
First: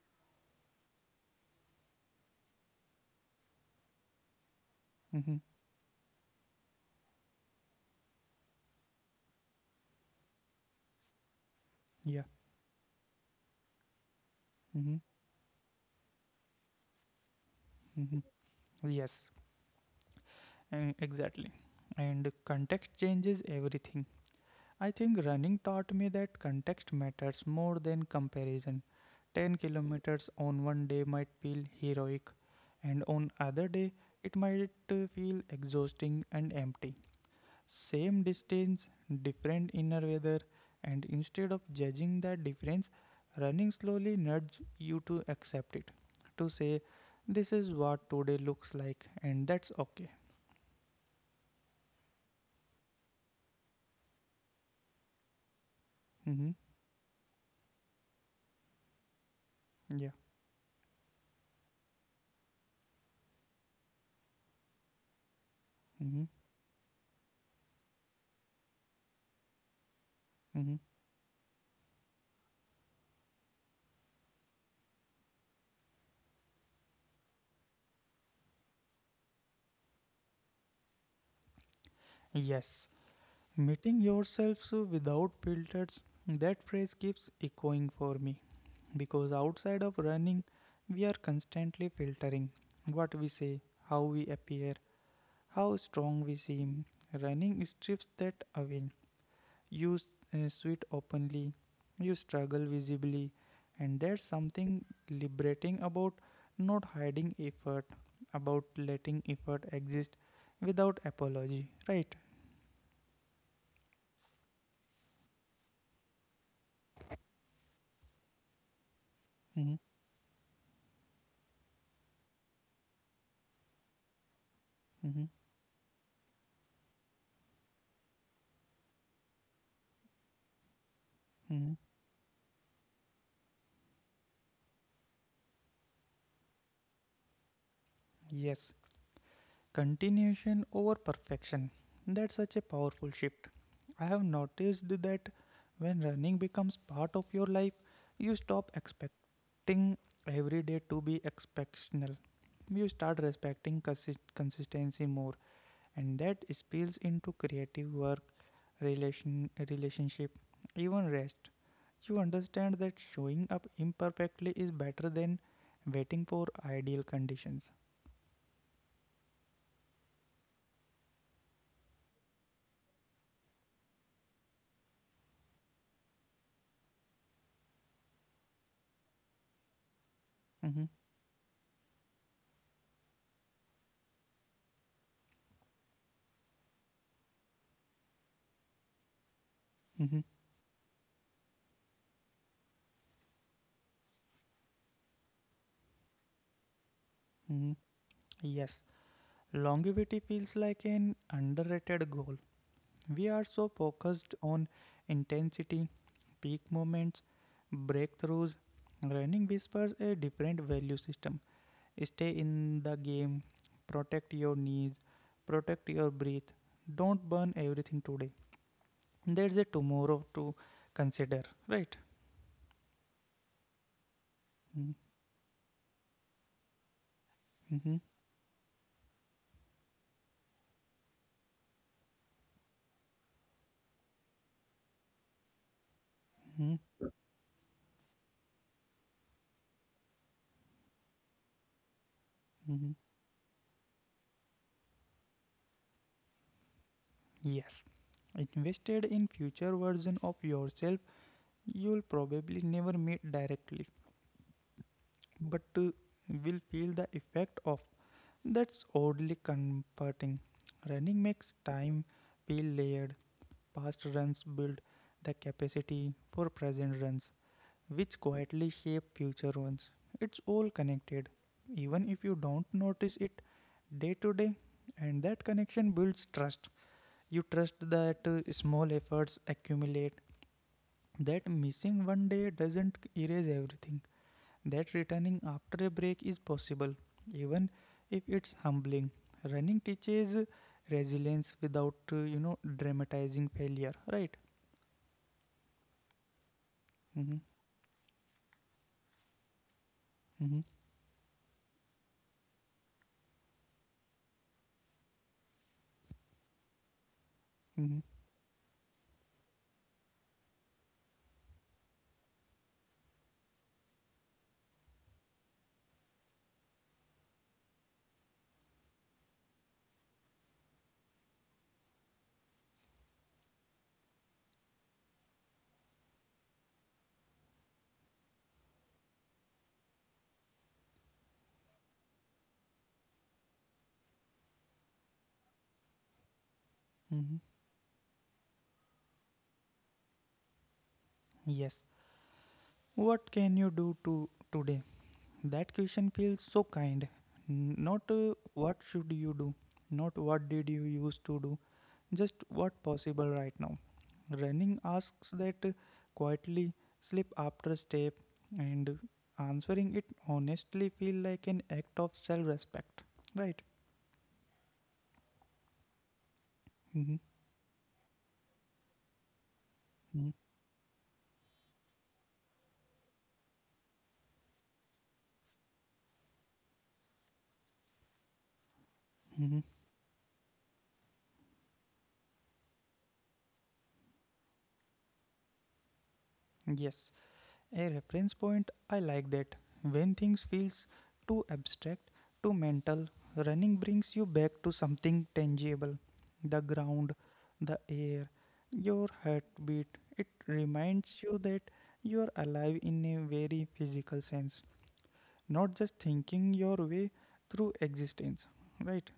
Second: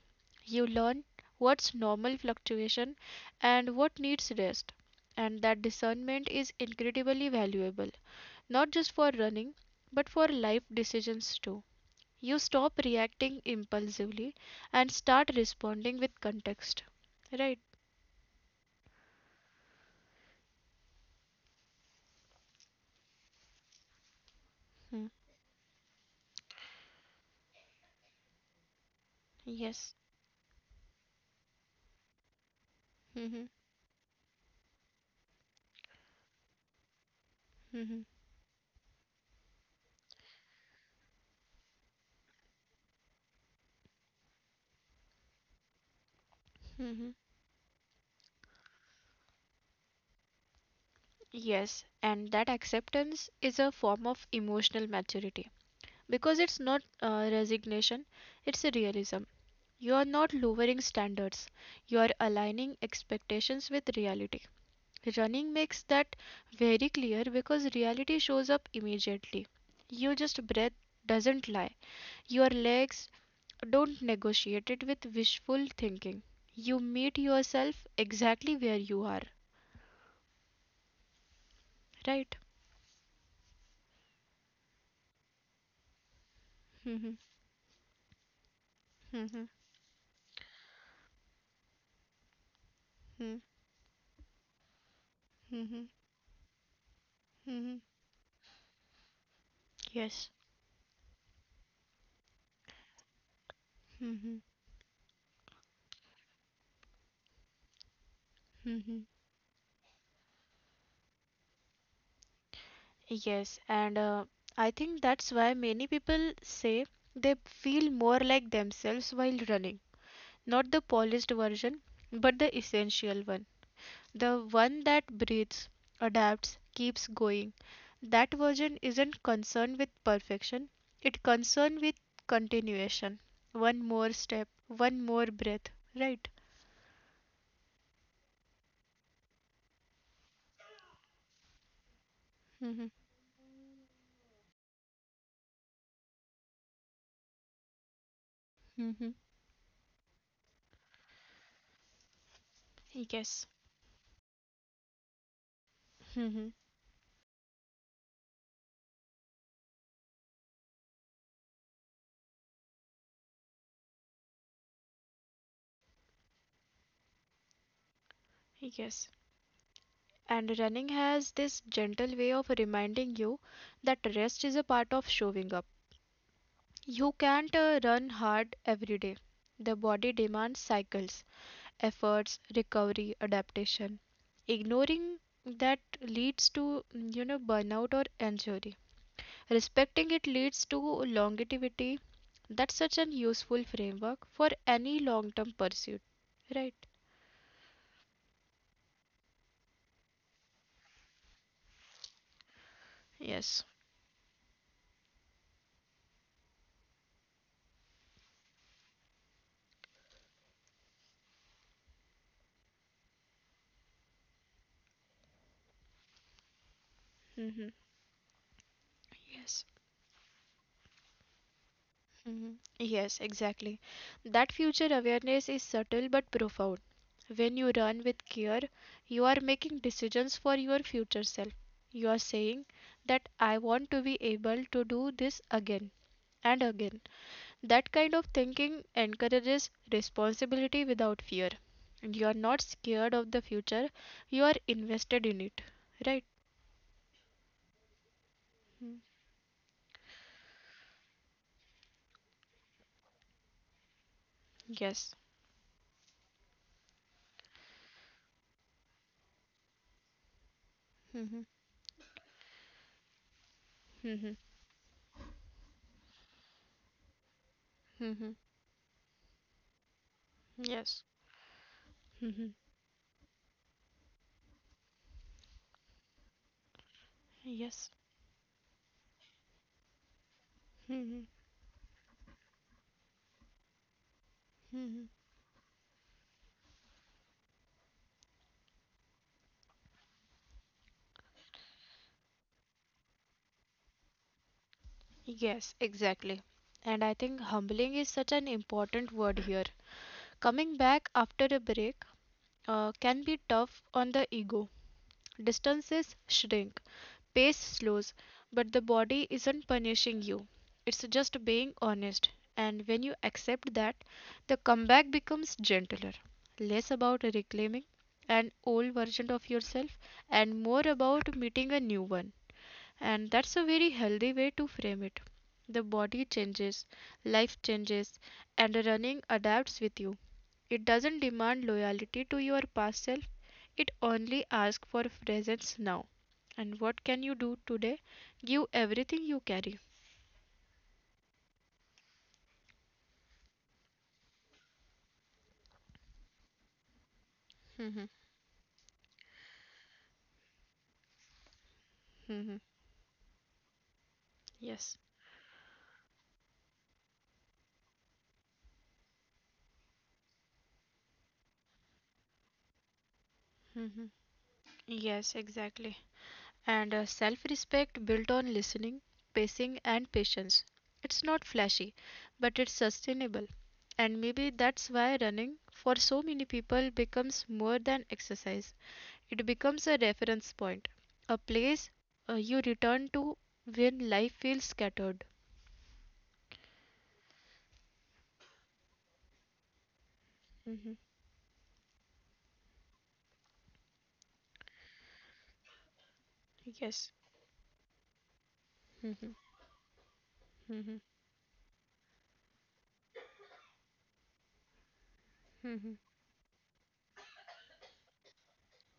You learn what's normal fluctuation and what needs rest. mm-hmm, And that discernment is incredibly valuable not just for running, but for life decisions too. yeah, You stop reacting impulsively mm-hmm, and start responding with context. Right? mm-hmm. Yes, exactly. And context changes everything. I think running taught me that context matters more than comparison. 10 Yes. kilometers on one day might feel heroic, and on Mm-hmm. other day it might feel exhausting and empty. Mm-hmm. Same distance, different inner weather, and instead of judging that difference, running slowly nudges you to accept it. To say, Mm-hmm. this is what today looks like, and that's okay. Yes, and that acceptance is a form of emotional maturity because Hmm. it's not resignation, it's a realism. You Yeah. are not lowering standards, you are aligning expectations with reality. Running makes that Mhm, very clear because reality shows up immediately. Your just mhm. breath doesn't lie. Your legs don't negotiate it with wishful thinking. You meet yourself exactly where you are, right? Yes, meeting yourselves without filters. That phrase Mhm, keeps echoing for me because mhm, outside of running, we are constantly filtering what we mhm, say, how we appear, how mhm, strong we seem. Running mhm. strips that away. You Yes, sweat openly, you struggle visibly, and there's something liberating about not hiding effort, about letting effort exist without apology, right? yes, and I think that's why many people say they feel more like themselves while Mhm, running. Not the polished version, but the essential one. The one that mhm, breathes, adapts, keeps going. That version isn't concerned with perfection, it's mhm. concerned with continuation. One more step, one more breath, right? Yes, continuation over perfection. That's such a Mm-hmm. powerful shift. I have noticed that when running becomes part of your life, you stop Mm-hmm. expecting every day to be exceptional. You start Yes. respecting consistency more, and that Mm-hmm. spills into creative work, relationship, even rest. You understand that showing up imperfectly is better than waiting for ideal conditions. Yes. And running has this gentle way of reminding you that rest is a part of showing up. You can't run hard every day. The body Mm-hmm, demands cycles. Efforts, recovery, adaptation. Ignoring that leads to burnout or injury. mm-hmm, Respecting it leads to longevity. That's such an useful framework for any long-term pursuit, right? mm-hmm. Yes, longevity feels like an underrated goal. We are so Yes. focused on intensity, peak moments, breakthroughs. Running whispers a different value system. Stay in the game, protect your knees, protect your breath. Don't burn everything Hmm. today. There's a Yes. tomorrow to consider, right? Mhm. Yes, exactly. Mm-hmm, That future awareness is subtle but profound. mm-hmm, When you run with care, you are making decisions for your future self. You are saying that I want to be able to do this again and again. That kind of thinking encourages responsibility without fear. And mm-hmm. you are not scared of the future, you are invested in it. Right? Yes. Invested in Mm. future version of yourself you'll probably never meet directly, but Yes. Will feel the effect of. That's oddly comforting. Running makes time feel layered. Past runs build Mhm. the capacity for present runs, which quietly Mhm. shape future ones. It's all connected, even if you don't notice it day to day, and that connection builds trust. You trust that Yes. small efforts accumulate, that Mhm. missing one day doesn't erase everything, that returning Mhm. after a break is possible, even if it's humbling. Running teaches resilience without, dramatizing failure, right? Yes, exactly. Mm-hmm, And I think humbling is such an important word here. mm-hmm, Coming back after a break can be tough on the ego. Distances shrink, mm-hmm, pace slows, but the body isn't punishing you. It's just being honest. And when you accept that, the comeback becomes gentler, less about reclaiming an old version of yourself and more about meeting a new one. And that's a very healthy way to frame it. The body changes, life changes, and running adapts with you. It doesn't demand loyalty to your past self, it only asks for presence now. mm-hmm. And what can you do today? Give everything you carry. Yes. What can you do to today? That question feels so kind. Not what should you do, not what did you used to do, just what possible Mhm. right now. Running asks that Yes. quietly, slip after step, and answering it honestly feel like an act of self-respect. Right? Mhm. Yes, exactly. Mm-hmm. And a self respect built on listening, Mm-hmm. pacing, and patience. It's not flashy, but it's sustainable. And maybe that's why running for so many people becomes more than exercise. Mm-hmm. It becomes a reference point, a place you return to when life feels scattered. Yes. A reference point, I like that. When things feels Mhm. too abstract, too mental, running brings you back to something tangible. The ground, the air, your heartbeat. It reminds you that you are alive in a very physical sense, not just thinking your way through existence. Right?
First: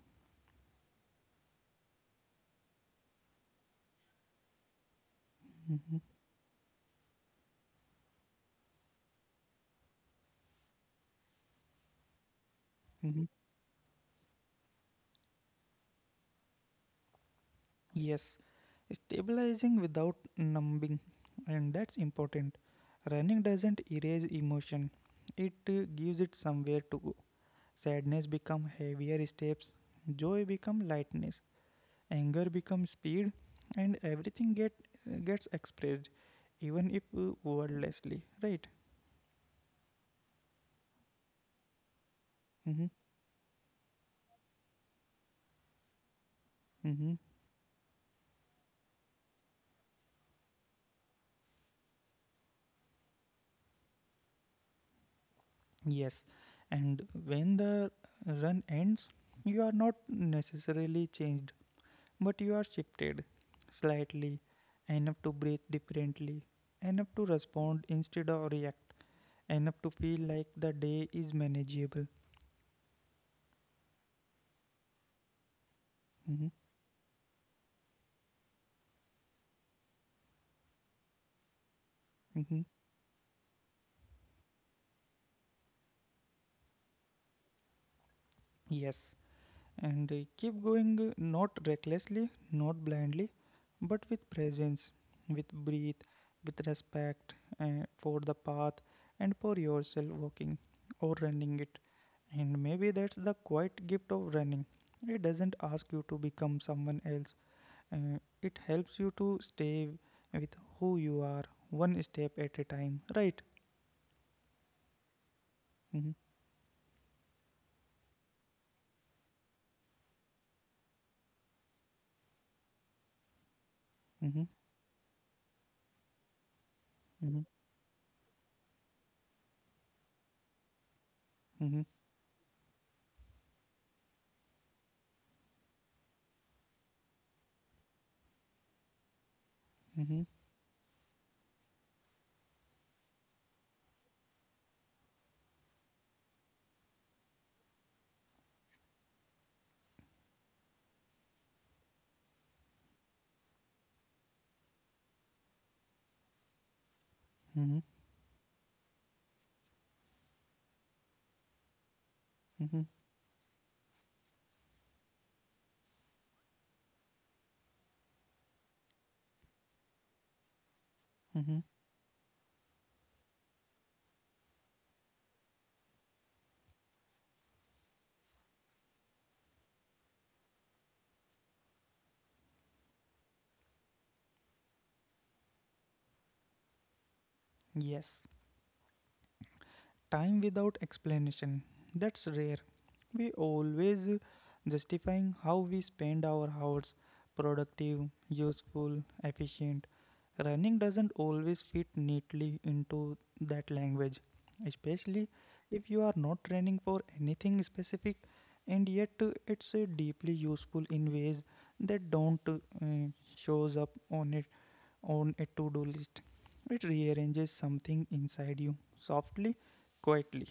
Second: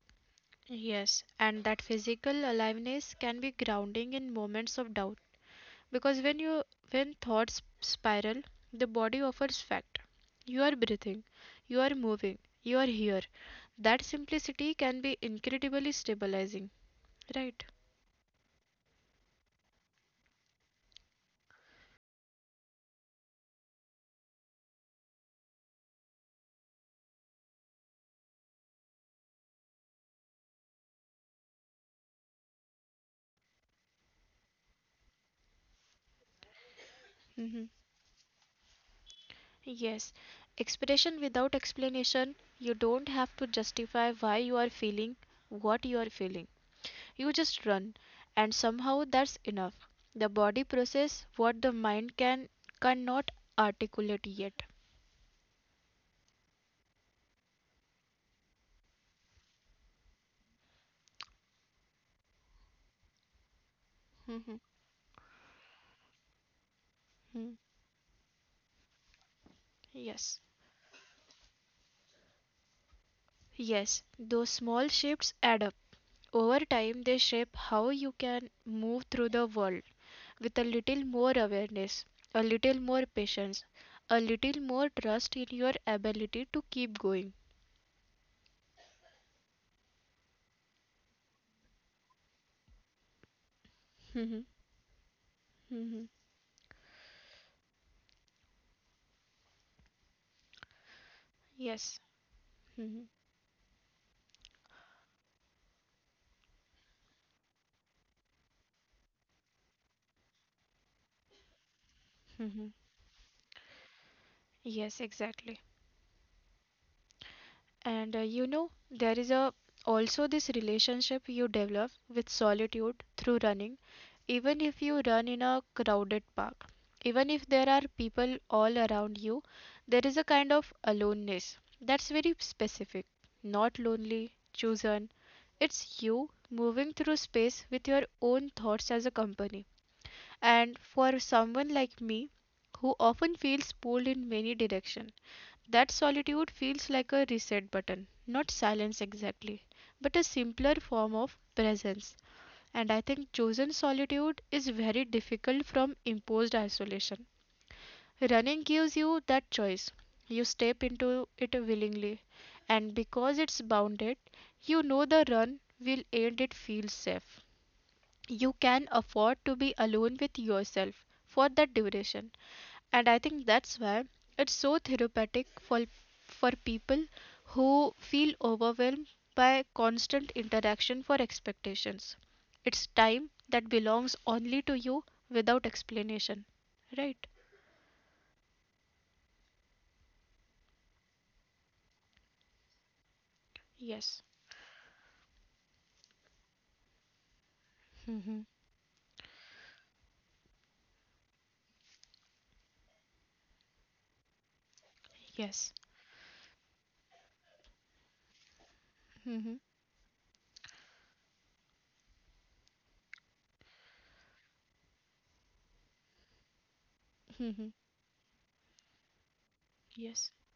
Yes, and that physical aliveness can be grounding in moments of doubt, because when thoughts spiral, the body offers fact: you are breathing, you are moving, you are here. Mm-hmm. That simplicity can be incredibly stabilizing, right? Yes, stabilizing without numbing, and that's important. Running doesn't erase emotion; it gives it somewhere to go. Sadness become heavier steps, joy become lightness, anger become speed, and everything gets expressed, even if Mhm. wordlessly. Right? Yes, expression without explanation, you Mm-hmm. don't have to justify why you are feeling what you are feeling. Mm-hmm. You just run, and somehow that's enough. The body process what the mind cannot articulate yet. Yes, and when the run ends, you are not necessarily changed. But you are shifted slightly, enough to breathe differently, enough to Hmm. respond instead of react, enough to feel like Yes. the day is manageable. Yes, those small shifts add up. Mhm, Over time, they shape how you can move through the world with a little more awareness, a mhm. little more patience, a little more trust in your ability to keep going. Yes, and keep going not recklessly, not blindly, but with presence, with breath, with respect for the path and for yourself walking or running it. And maybe that's the quiet gift of running. It doesn't ask you to become someone else. It helps you to stay with who you are one step at a time, right? Mm-hmm, And there is a also this relationship you develop with solitude through running, mm-hmm, even if you run in a crowded park. Even if mm-hmm, there are people all around you, there is a kind of aloneness that's very specific, not lonely, chosen. It's you moving through space with your own thoughts as a company. mm-hmm, And for someone like me, who often feels pulled in many directions, that solitude feels like a reset button, not silence exactly, but a simpler form of presence. And I think chosen solitude is very difficult from imposed isolation. mm-hmm, Running gives you that choice. You step into it willingly, mm-hmm, and because it's bounded, you know the run will end, it feels safe. You can afford to be alone with yourself for mm-hmm. that duration. And I think that's why it's so therapeutic for, people who feel overwhelmed by constant interaction for expectations. It's time that belongs only to you without explanation, right? Yes, time without explanation. That's rare. We Yes. always justifying how we spend our hours productive, Hmm. useful, efficient. Running doesn't always fit neatly into that language, especially Yes. if you are not training for anything specific, and yet Hmm. it's deeply useful in ways that don't shows up on a to-do list. It rearranges Hmm. something inside you softly, Yes. quietly.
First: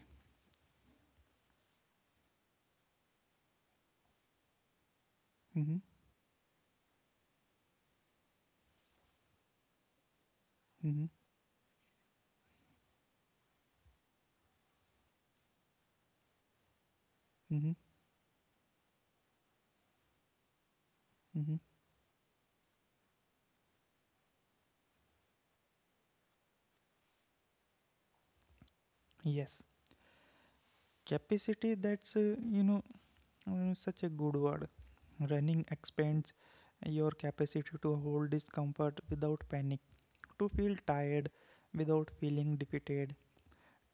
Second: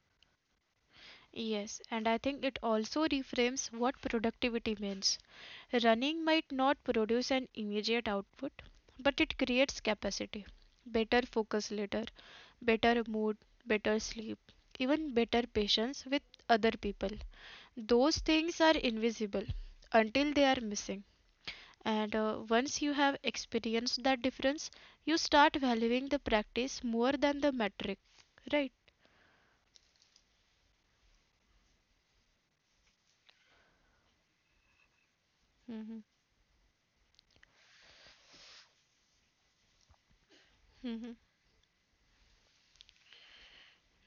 Yes, and I think it also reframes what productivity means. Mhm, Running might not produce an immediate output, but it creates capacity, mhm, better focus later, better mood, better sleep, even better patience with other people. mhm, Those things are invisible until they are missing. mhm. And once you have experienced that difference, you start valuing the practice more than the metric, right? Yes, capacity. That's such a good word. Running expands your capacity to hold discomfort without panic, to feel tired without feeling defeated,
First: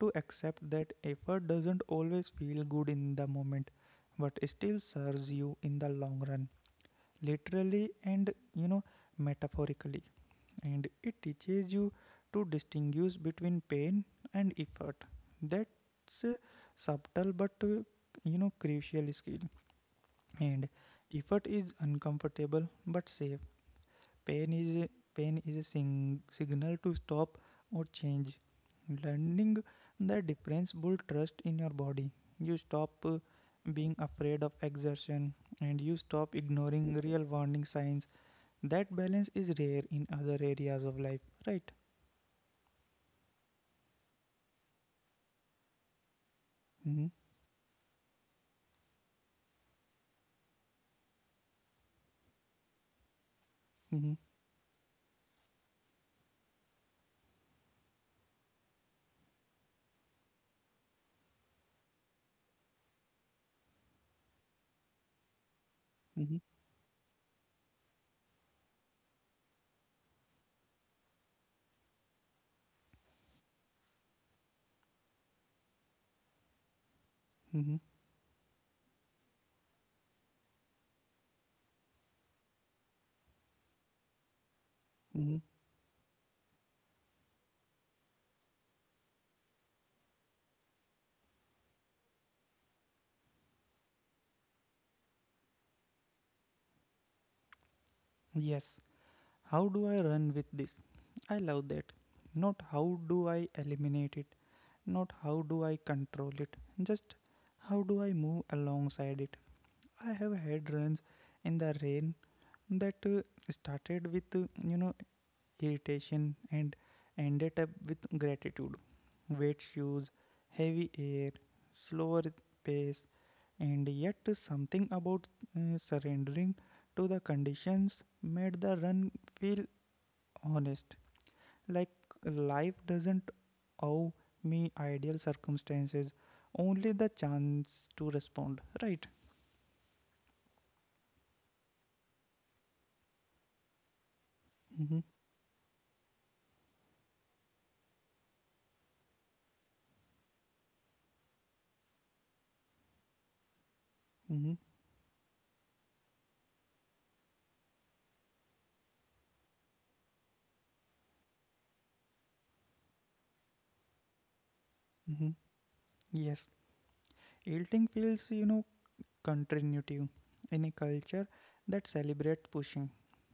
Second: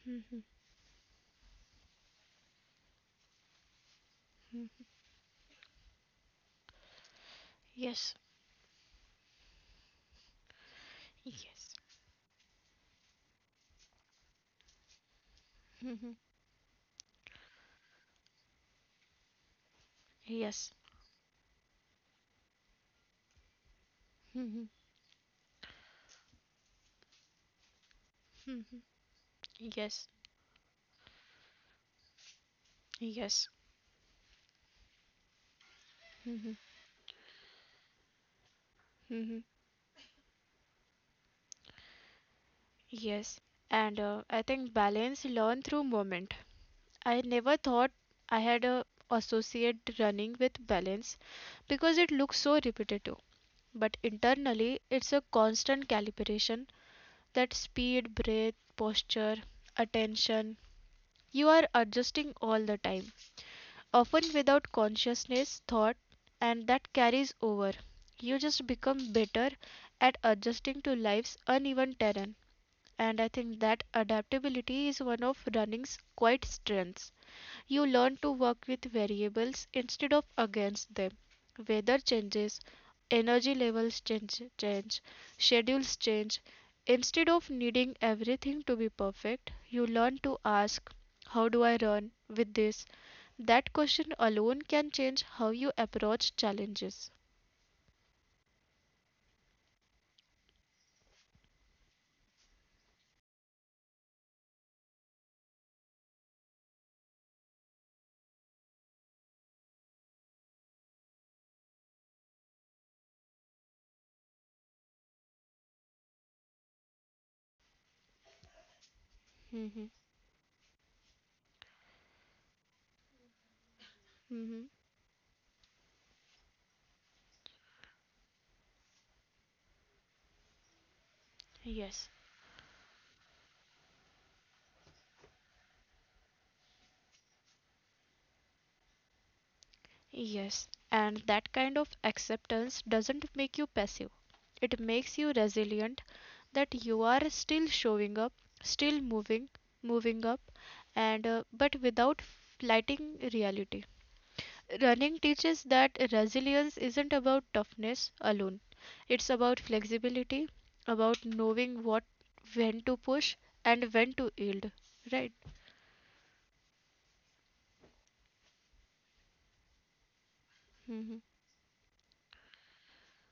to accept that effort doesn't always feel good in the moment, but still serves you in the long run, literally Yes, and metaphorically, and it teaches yes, you to distinguish between pain and effort. That's a subtle but crucial skill. And yes. effort is uncomfortable but safe. Pain <laughs> is a, pain is a signal to stop or change. Mhm. Learning Yes, the difference build trust in your body. You stop yes, being afraid of exertion, and you stop ignoring real warning signs. That balance mhm. is rare in other areas of life, right? Yes. And I think balance learn through movement. Mhm, I never thought I had a associate running with balance because it looks so repetitive. mhm, But internally, it's a constant calibration that speed, breath, posture, attention. You are adjusting all the time, often without consciousness thought, mhm, and that carries over. You just become better at adjusting to life's uneven terrain. And I think that adaptability is one of running's quite strengths. mhm, You learn to work with variables instead of against them. Weather changes, energy levels change, mhm. schedules change. Instead of needing everything to be perfect, you learn to ask, how do I run with this? That question alone can change how you approach challenges. Yes. How do I run with this? I love that. Not how do I eliminate it, not how do I control it, just how do I move alongside it. I have had runs in the rain that started with irritation and ended up with gratitude. Wet Mhm. shoes, heavy air, slower pace, and yet Mhm. something about surrendering to the conditions made the run feel honest, like life doesn't owe me ideal circumstances, only the chance to respond, right? And that kind of acceptance doesn't make you passive. It Mm-hmm, makes you resilient that you are still showing up, still moving, moving up, and but without fighting reality. mm-hmm, Running teaches that resilience isn't about toughness alone. It's about flexibility, about knowing what when to push and when to yield, right? mm-hmm. Yes, yielding feels continuity in a culture that celebrates pushing.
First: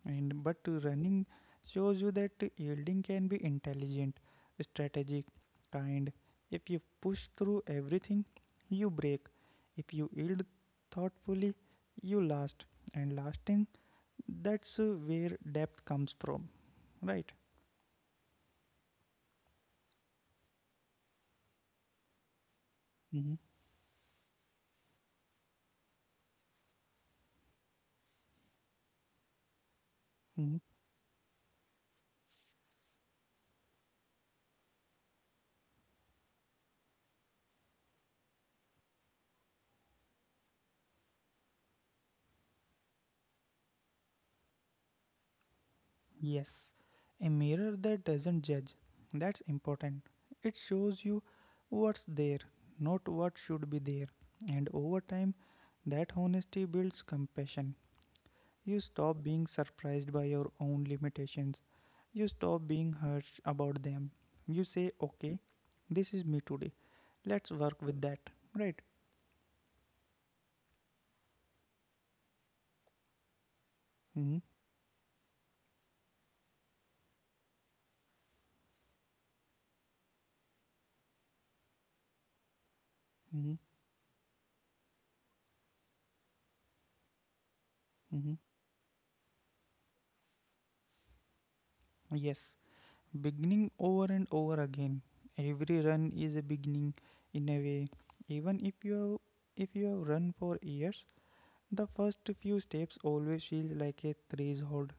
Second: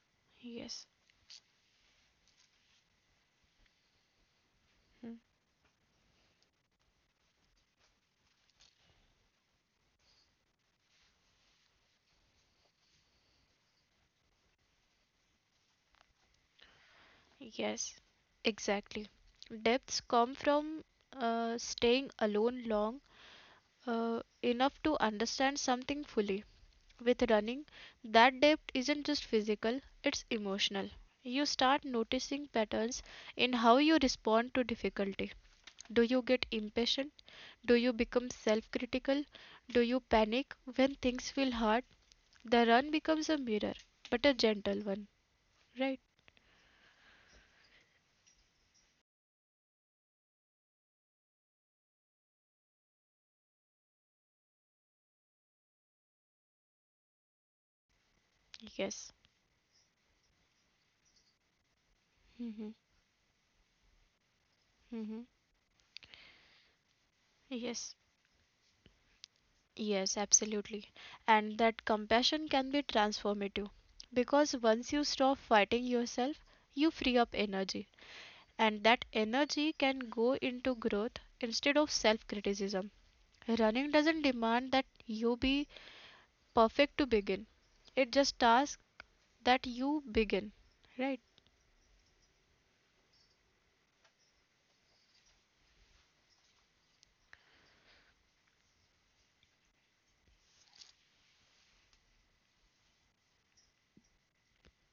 And but running shows you that yielding can be intelligent, strategic, kind. If you push through everything, you break. If you yield thoughtfully, you last. And lasting, that's where depth comes from, right? Exactly. Depths come from staying alone long Mm-hmm. Enough to understand something fully. With running, that depth isn't just physical, it's emotional. You start noticing patterns in how you respond to difficulty. Do you get impatient? Do you become self critical? Do you panic when things feel hard? The run becomes a mirror, but a gentle one, right? Yes, a mirror that doesn't judge. That's important. It shows you what's there, not what should be there. And over time, that honesty builds compassion. You Yes. stop being surprised by your own limitations. You stop being harsh about them. You say, Hmm. okay, this is me today. Let's work with that. Right? Yes, absolutely. And that compassion can be transformative Mm-hmm. because once you stop fighting yourself, you free up energy. And that energy can go into growth instead of self criticism. Mm-hmm. Running doesn't demand that you be perfect to begin, it Mm-hmm. just asks that you begin, right? Yes, beginning over and over again. Every run is a beginning in a way. Even if if you have run for years, the first few steps always feels like a threshold.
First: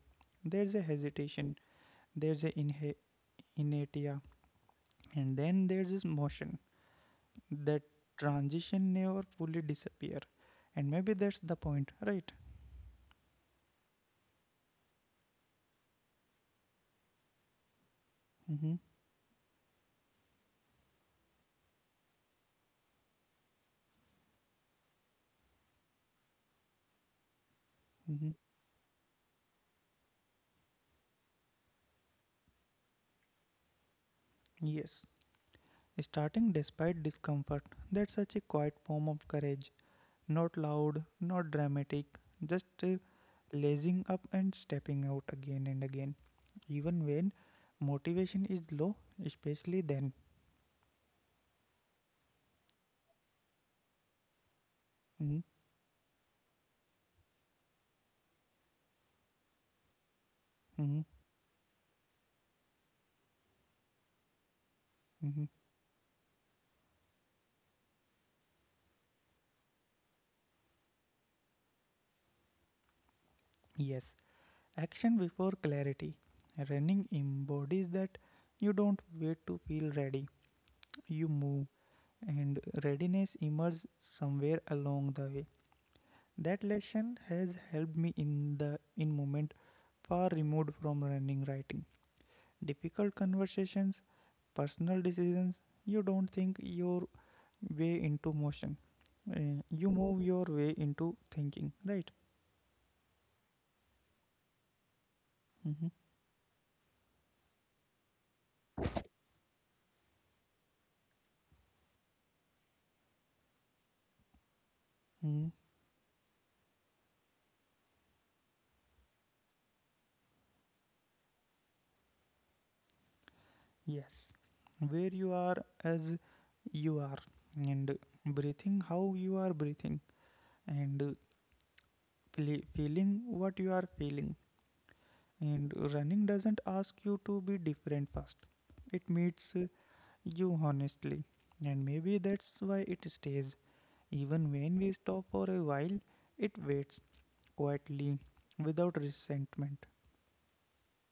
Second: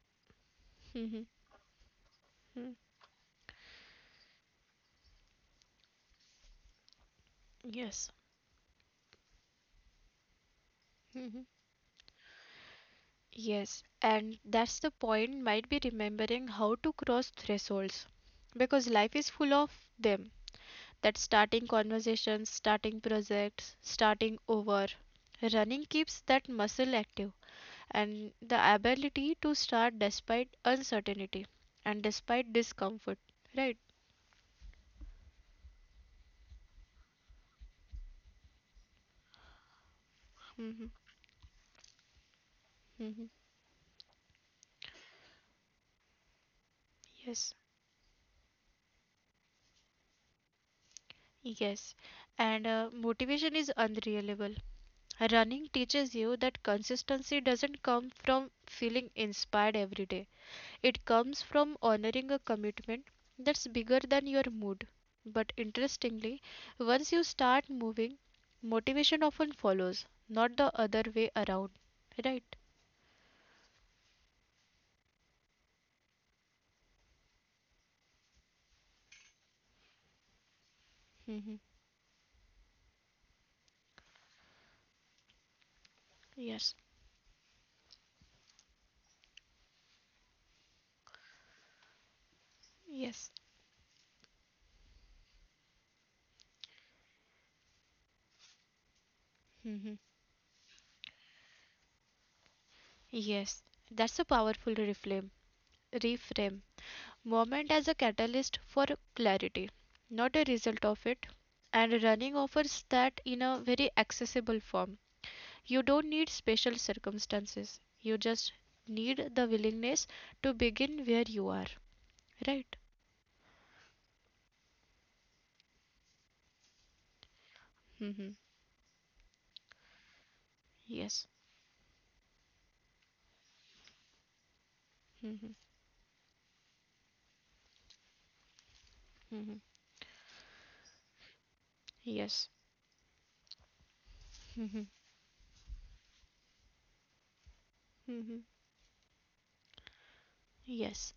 There's a Mhm. hesitation, there's a inertia, and then there's this motion. That transition never fully disappear, and maybe that's the point, right? Yes, and that's the point, might be remembering how to cross thresholds Mm-hmm. because life is full of them, that starting conversations, starting projects, starting over. Running keeps that muscle active and Mm-hmm. the ability to start despite uncertainty and despite discomfort. Right? Yes, starting despite discomfort. That's such a quiet form of courage. Not Hmm. loud, not dramatic, just Hmm. lazing up and stepping out again and again, even when Yes. motivation is low, especially then. Yes. And motivation is unreliable. Mhm, Running teaches you that consistency doesn't come from feeling inspired every day. It mhm, comes from honoring a commitment that's bigger than your mood. mhm. But interestingly, once you start moving, motivation often follows, not the other way around. Right? Yes, action before clarity. Running embodies that you don't wait to feel ready, you Hmm. move, and readiness emerges somewhere along the way. That lesson has helped me in the in moment, far removed from running, writing, difficult conversations, personal decisions. You don't think your way into motion. Uh, Hmm. you move your way into thinking, right? That's a powerful reframe. Mm-hmm. Reframe. Moment as a catalyst for clarity, not a result of it. And running offers that in a very accessible form. Mm. You don't need special circumstances. You just need the willingness to begin where you are. Right. Yes. Where you are, as you are, and Hmm. breathing how you are breathing, and Yes. feeling what you are feeling. Hmm. And running doesn't ask you to be different first, it meets you honestly. And maybe Yes. that's why it stays. Even when we stop for a while, it waits quietly, Hmm. without resentment. Yes.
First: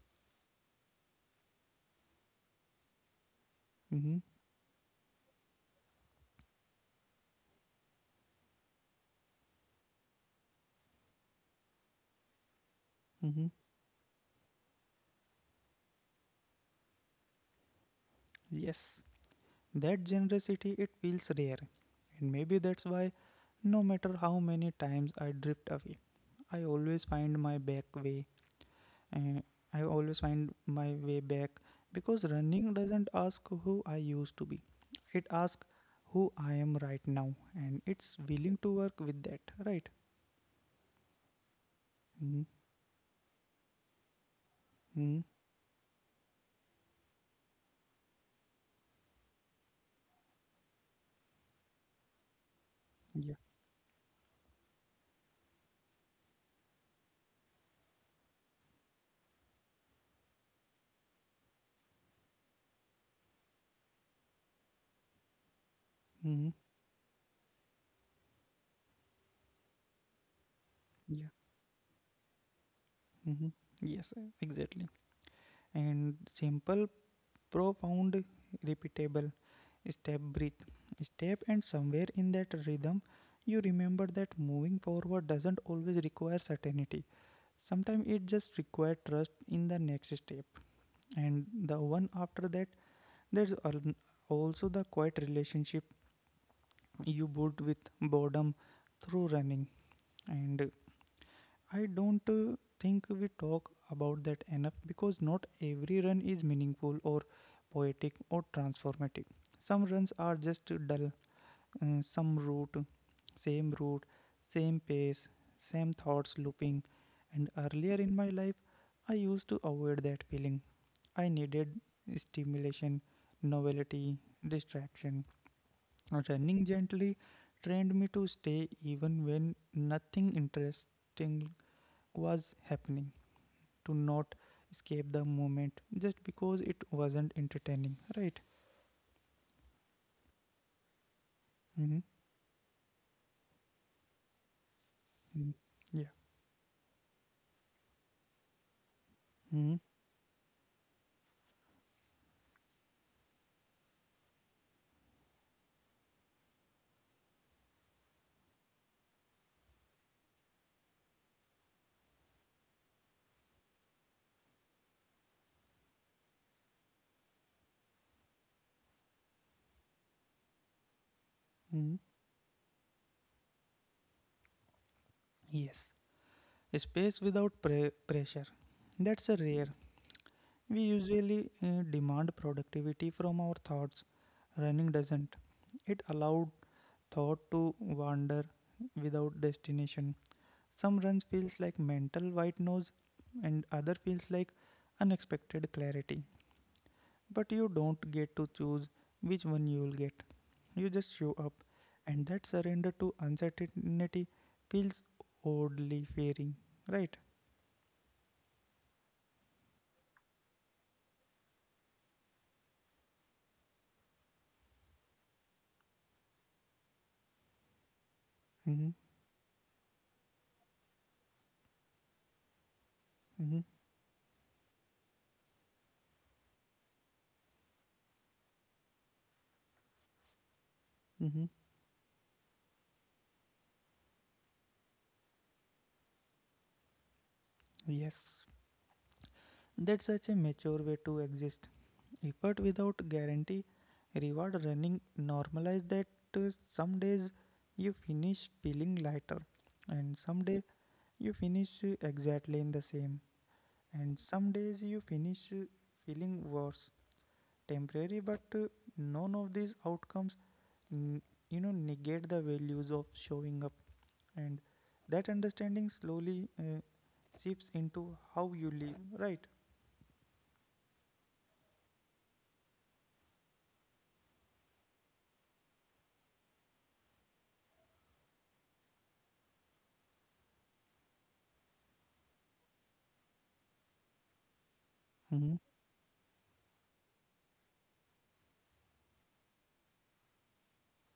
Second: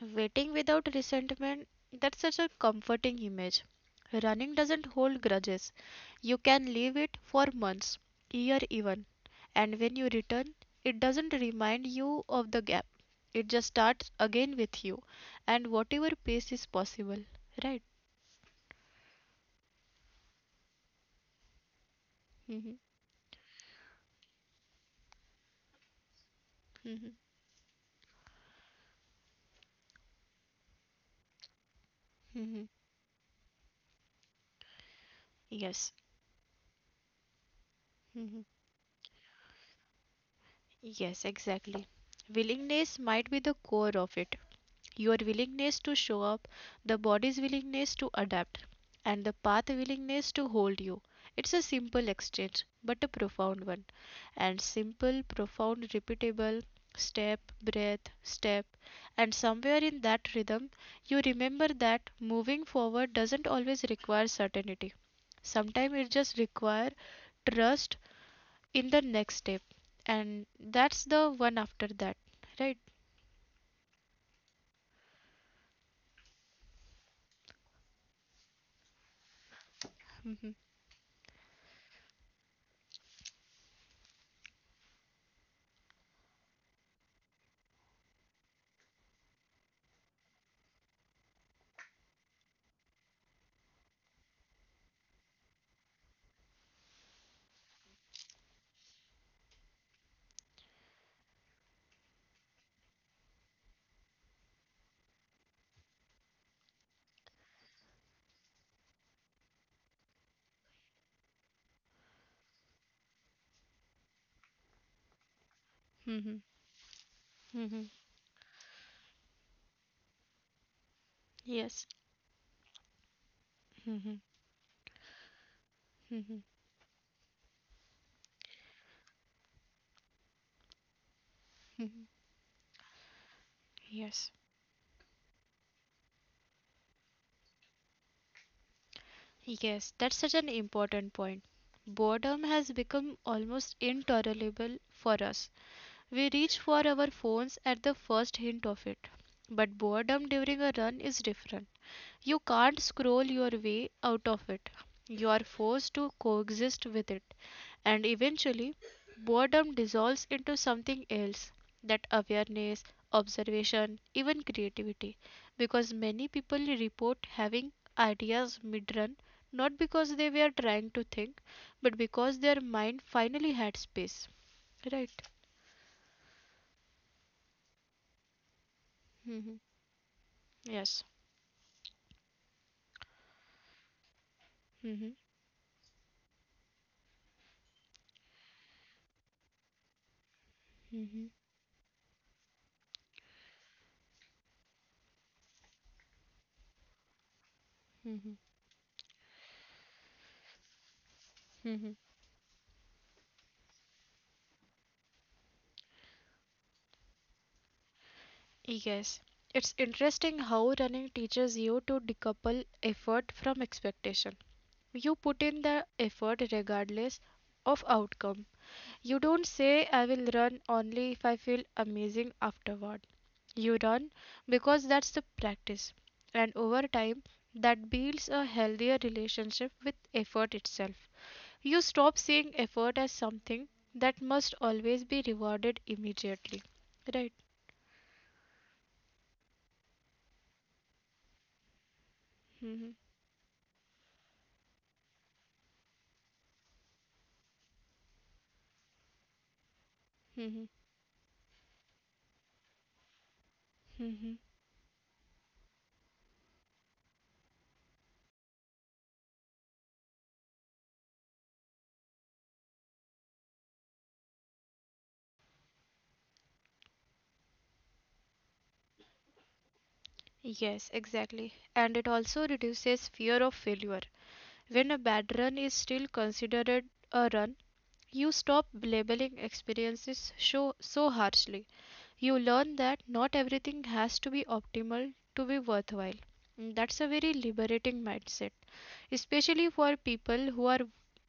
Waiting without resentment, that's such a comforting image. Hmm. Running doesn't hold grudges. You can leave it for months, year even. And when you return, it doesn't remind you of the gap. Hmm. It just starts again with you and whatever pace is possible. Right. Yes, that generosity, it feels rare. And maybe Hmm. that's why, no matter how many times I drift away, I always Hmm. find my back way. Uh, I always find my way back, because Hmm. running doesn't ask who I used to be. It asks Yes. who I am right now, and it's Hmm. willing to work with that, right? Yes, exactly. Mm-hmm. Willingness might be the core of it. Your Mm-hmm. willingness to show up, the body's willingness to adapt, and the path willingness to hold you. It's a simple exchange, but a Yeah. profound one. And simple, profound, repeatable, step, breath, step. And somewhere in that rhythm, you remember that moving forward doesn't always require certainty. Sometimes it just Mm-hmm. requires trust in the next step. And that's Yeah. the one after that, right? Hmm. Yes, exactly. And simple, profound, repeatable step, breathe, step, and somewhere in that rhythm, you remember that moving forward doesn't always require certainty. Sometimes it just requires trust in the next step, and the one after that. There's al- also the quiet relationship you build with boredom through running, and I don't think we talk about that enough because not every run is meaningful or poetic or transformative. Some runs are just dull, uh, some route, same route, same pace, same Mm-hmm. thoughts looping. And earlier in my life, I used to avoid that feeling. I needed stimulation, novelty, distraction. Running gently trained me to stay even when nothing interesting was happening, to not escape the moment just because it wasn't entertaining, right? Yes, that's such an important point. Mm-hmm. Boredom has become almost intolerable for us. hmm Yeah. We reach for our phones at the first hint of it. But Mm-hmm. boredom during a run is different. You can't scroll your way out of it. You are forced to coexist with it. And eventually, boredom dissolves into something else, that awareness, observation, even creativity. Because many people report having ideas mid-run, not because they were trying to think, but hmm because their mind finally had space. Right? Yes. A space without pressure. That's a Hmm. rare. We usually demand productivity from our thoughts. Running Hmm. doesn't. It allowed thought to wander without destination. Some Hmm. runs feels like mental white noise, and other feels like unexpected clarity, but you don't get to choose which one you will get. You just show up, and that surrender to uncertainty feels oddly fearing, right? Yes. It's interesting how running teaches you to decouple effort from expectation. You put in the effort regardless of outcome. Mm-hmm. You don't say, I will run only if I feel amazing afterward. Mm-hmm. You run because that's the practice. And over time, that builds a healthier relationship with effort itself. Mm-hmm. You stop seeing effort as something that must always be rewarded immediately. Right? Yes, that's such a mature way to exist. Effort Hmm. without guarantee, reward running normalize that. Some days you finish feeling lighter, and some Hmm. day you finish exactly in the same, and Hmm. some days you finish feeling worse temporary but none of these outcomes n- negate the values of showing up, and that understanding slowly seeps into how you live, right? Yes, exactly. And it also reduces fear of failure. When a bad run is still considered a run, you stop labeling experiences so harshly. You learn that not everything has to be optimal to be Mm-hmm. worthwhile. That's a very liberating mindset, especially for people who are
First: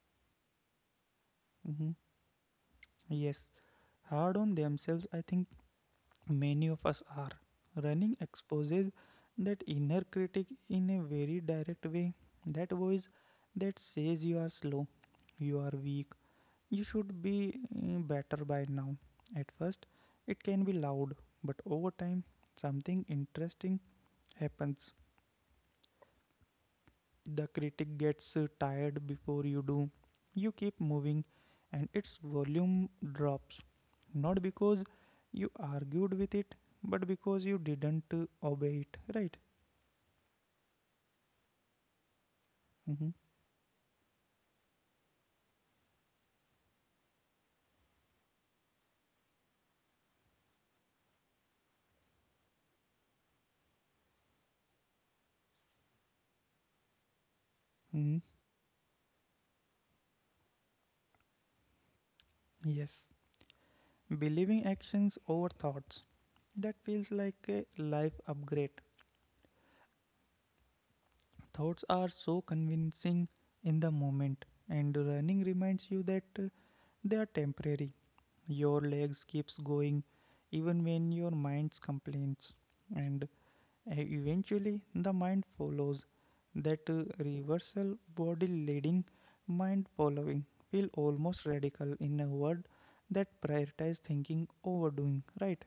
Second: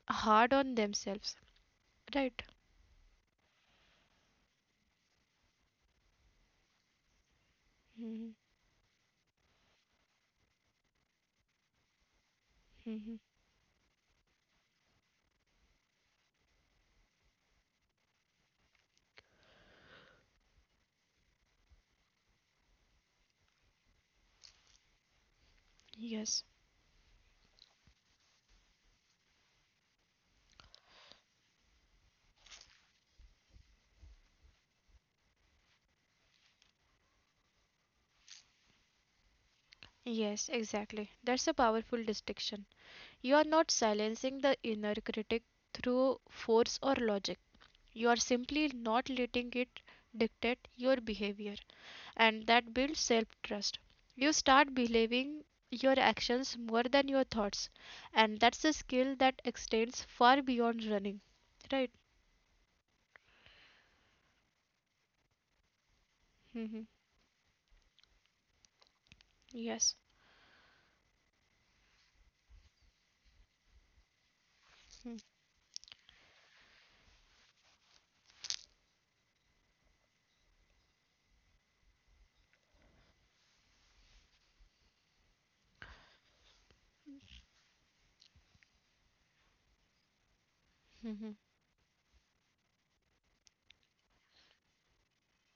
hard on themselves, Mm-hmm. right? Yes, hard on themselves. I think many of us are. Running Mhm. exposes that inner critic in a very direct way. That voice Mhm. that says you are slow, you are weak. You should be better by now. At first, it can be loud, but over time, something interesting happens. The critic gets tired before you do. You keep moving, and its volume drops. Not because you argued with it, but because you didn't obey it, right? Yes, exactly. That's a powerful distinction. Mm-hmm. You are not silencing the inner critic through force or logic. You are simply not letting it dictate your behavior. And that builds self trust. You start believing your actions more than your thoughts, hmm and that's a skill that extends far beyond running. Yes. Believing actions over thoughts. That Mhm. feels like a life upgrade. Thoughts are so convincing in the moment, and running reminds you that they are temporary. Your legs keeps going even when your mind complains, and eventually the mind follows. That reversal, body leading, mind following, feel almost radical in a word that prioritize thinking over doing. Right?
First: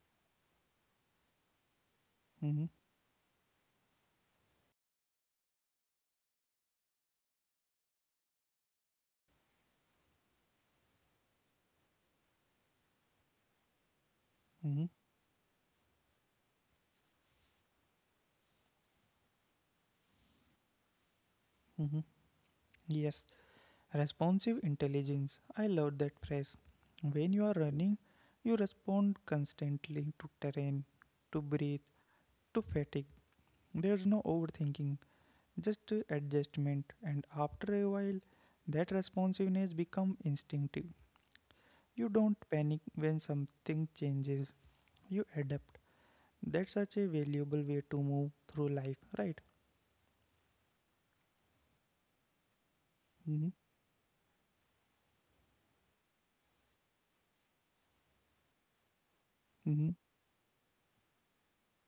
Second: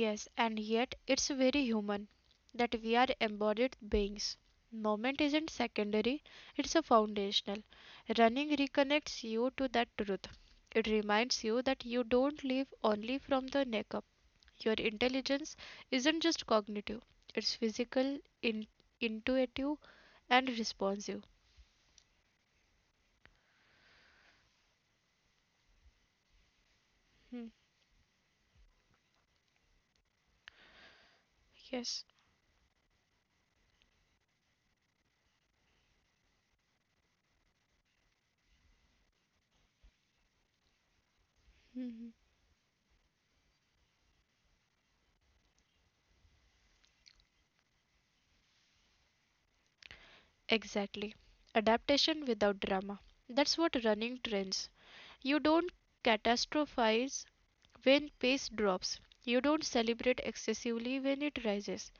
Yes, and yet it's very human, Mm-hmm. that we are embodied beings. Moment isn't secondary, it's a foundational. Running reconnects you to that truth. It reminds you that you don't live only from the neck up. Your Mm-hmm. intelligence isn't just cognitive, it's physical, intuitive, and responsive. Mm-hmm. Yes. Responsive intelligence. I love that phrase. When you Hmm. are running, you respond constantly to terrain, to breathe, to fatigue. There's no overthinking, just adjustment. And after a while, that responsiveness becomes instinctive. Hmm. You Hmm. don't panic when something changes, you adapt. That's such a valuable way to move through life, right? Exactly. Adaptation without drama. Mm-hmm. That's what running trains. You don't catastrophize when pace drops. You don't Mm-hmm. celebrate excessively when it rises.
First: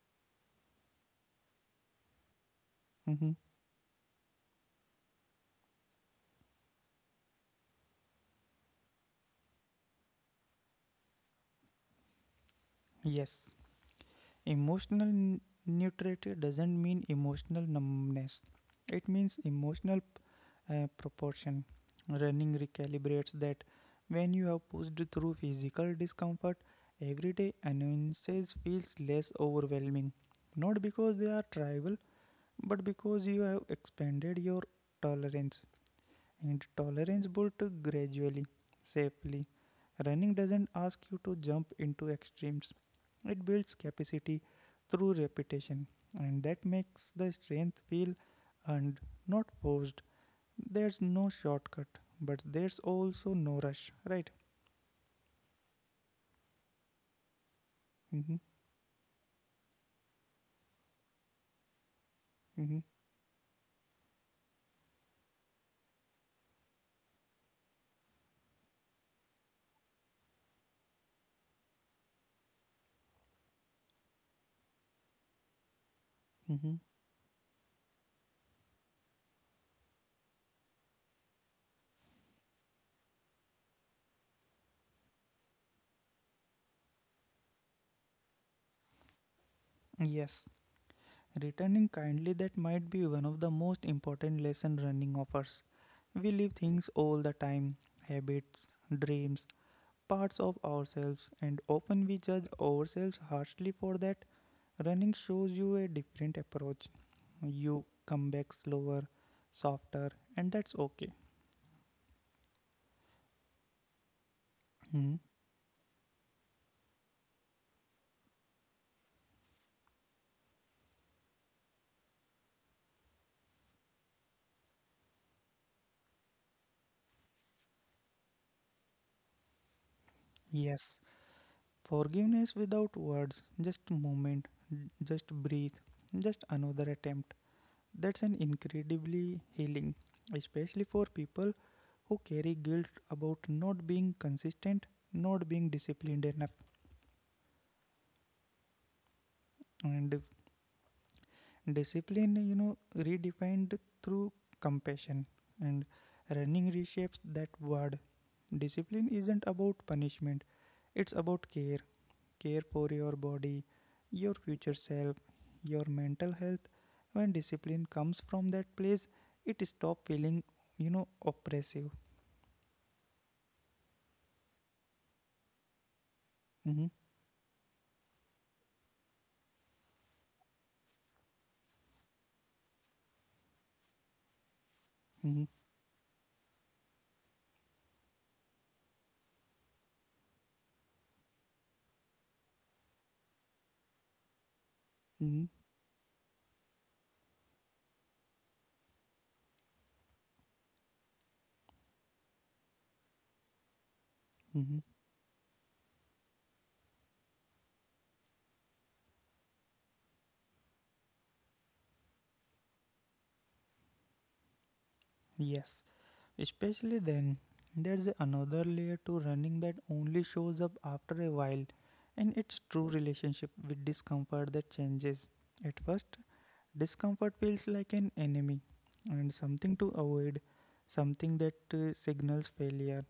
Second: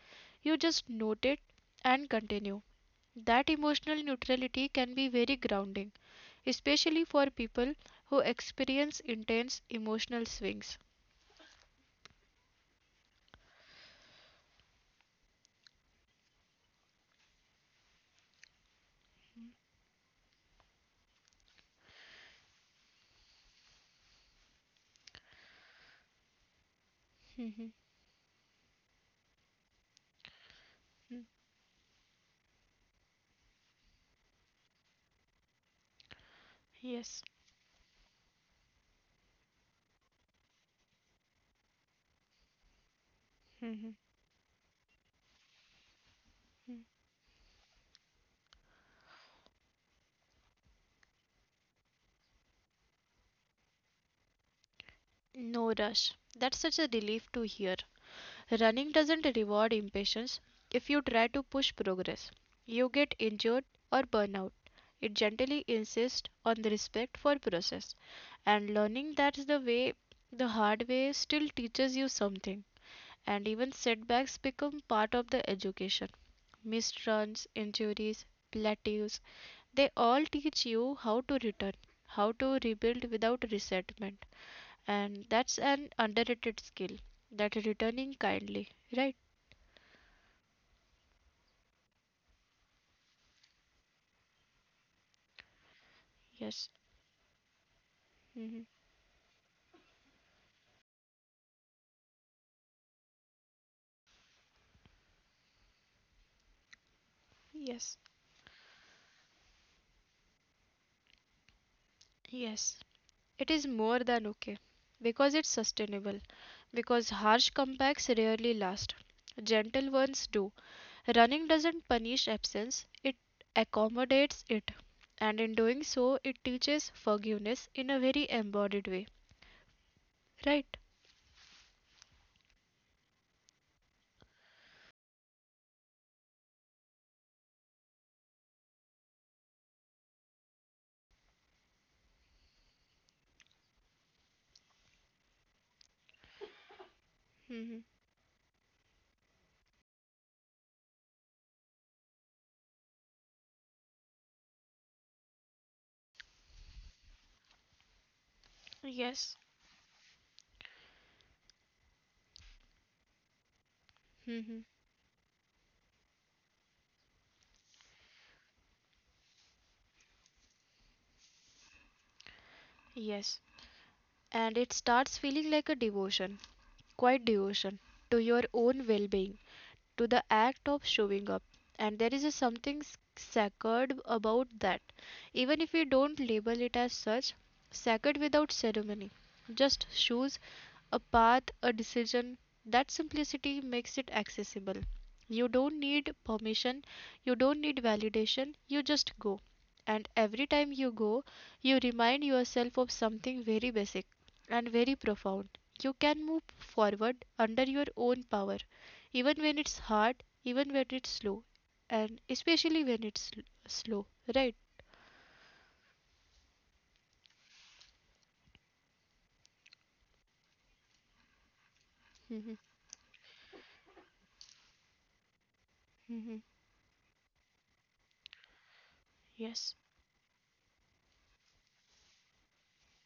You just note it and continue. Mm-hmm. That emotional neutrality can be very grounding, especially for people who experience intense emotional swings. Yes. Emotional neutrality doesn't mean emotional numbness, it means emotional proportion. Running recalibrates that. When you have pushed through physical discomfort, everyday annoyances feels less overwhelming. Not because they are trivial, but because you have expanded your tolerance, and tolerance built gradually, safely. Running doesn't ask you to jump into extremes. It builds Mhm. capacity through repetition, and that makes the strength feel earned, not forced. There's no shortcut, but there's also no rush, right? No rush. That's such a relief to hear. Mm-hmm. Running doesn't reward impatience. If you try to push progress, Mm-hmm. you get injured or burn out. It gently insists on the respect for process. And learning that's the way, the hard way, still teaches you something. And even setbacks become part of the education. Mm-hmm. Misruns, injuries, plateaus, they all teach you how to return, how to rebuild without resentment. And that's an underrated skill, that returning kindly, right? Yes, returning kindly, that might be one of the most important lesson running offers. We leave things all the time, Mhm. habits, dreams, parts of ourselves, and often we judge ourselves harshly for that. Running shows you a different approach. You come back slower, softer, and that's okay. It is more than okay, Hmm. because it's sustainable, because harsh comebacks rarely last, gentle ones do. Running doesn't punish absence, it accommodates it, and in doing so, it teaches forgiveness in a very embodied way, right? Yes, forgiveness without words, just a moment, just breathe, just another attempt. That's an incredibly healing, especially for people who carry guilt about not being consistent, not being disciplined enough. Mhm. And discipline, redefined through compassion, and running reshapes that word. Discipline isn't about punishment, it's about care. Care for your body, your Mhm. future self, your mental health. When discipline comes from that place, it stops feeling, oppressive. And it starts feeling like a devotion, Mm-hmm. quite devotion to your own well being, to the act of showing up. And there is a something sacred about that, Mm-hmm. even if we don't label it as such, sacred without ceremony. Just shoes, a path, a decision. That simplicity makes it accessible. Mm-hmm. You don't need permission, you don't need validation, you just go. And every time you go, you remind yourself of something very basic and Mm-hmm. very profound. You can move forward under your own power, even when it's hard, even when it's slow, and especially when it's slow, right? Yes. Especially then, there's another layer to running that only shows up after a while, and it's true relationship with discomfort that changes. At first, Mhm. discomfort feels like an enemy and something to avoid, something that signals failure.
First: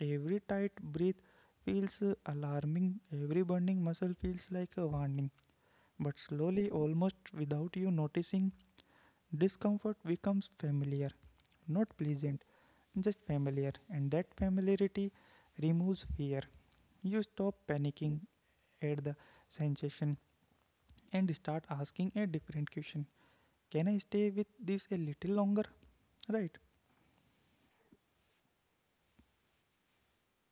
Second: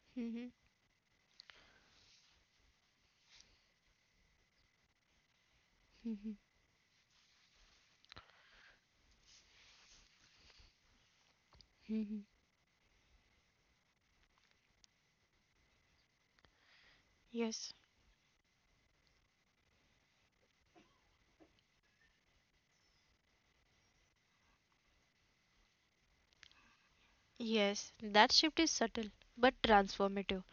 Every Mhm. tight breath feels alarming, every burning muscle feels like a warning. But slowly, almost without you noticing, discomfort becomes familiar, not Mhm. pleasant, just familiar, and that familiarity removes fear. You stop panicking at the sensation and start asking a different question. Can I stay with this a little longer? Right? That shift is subtle but transformative,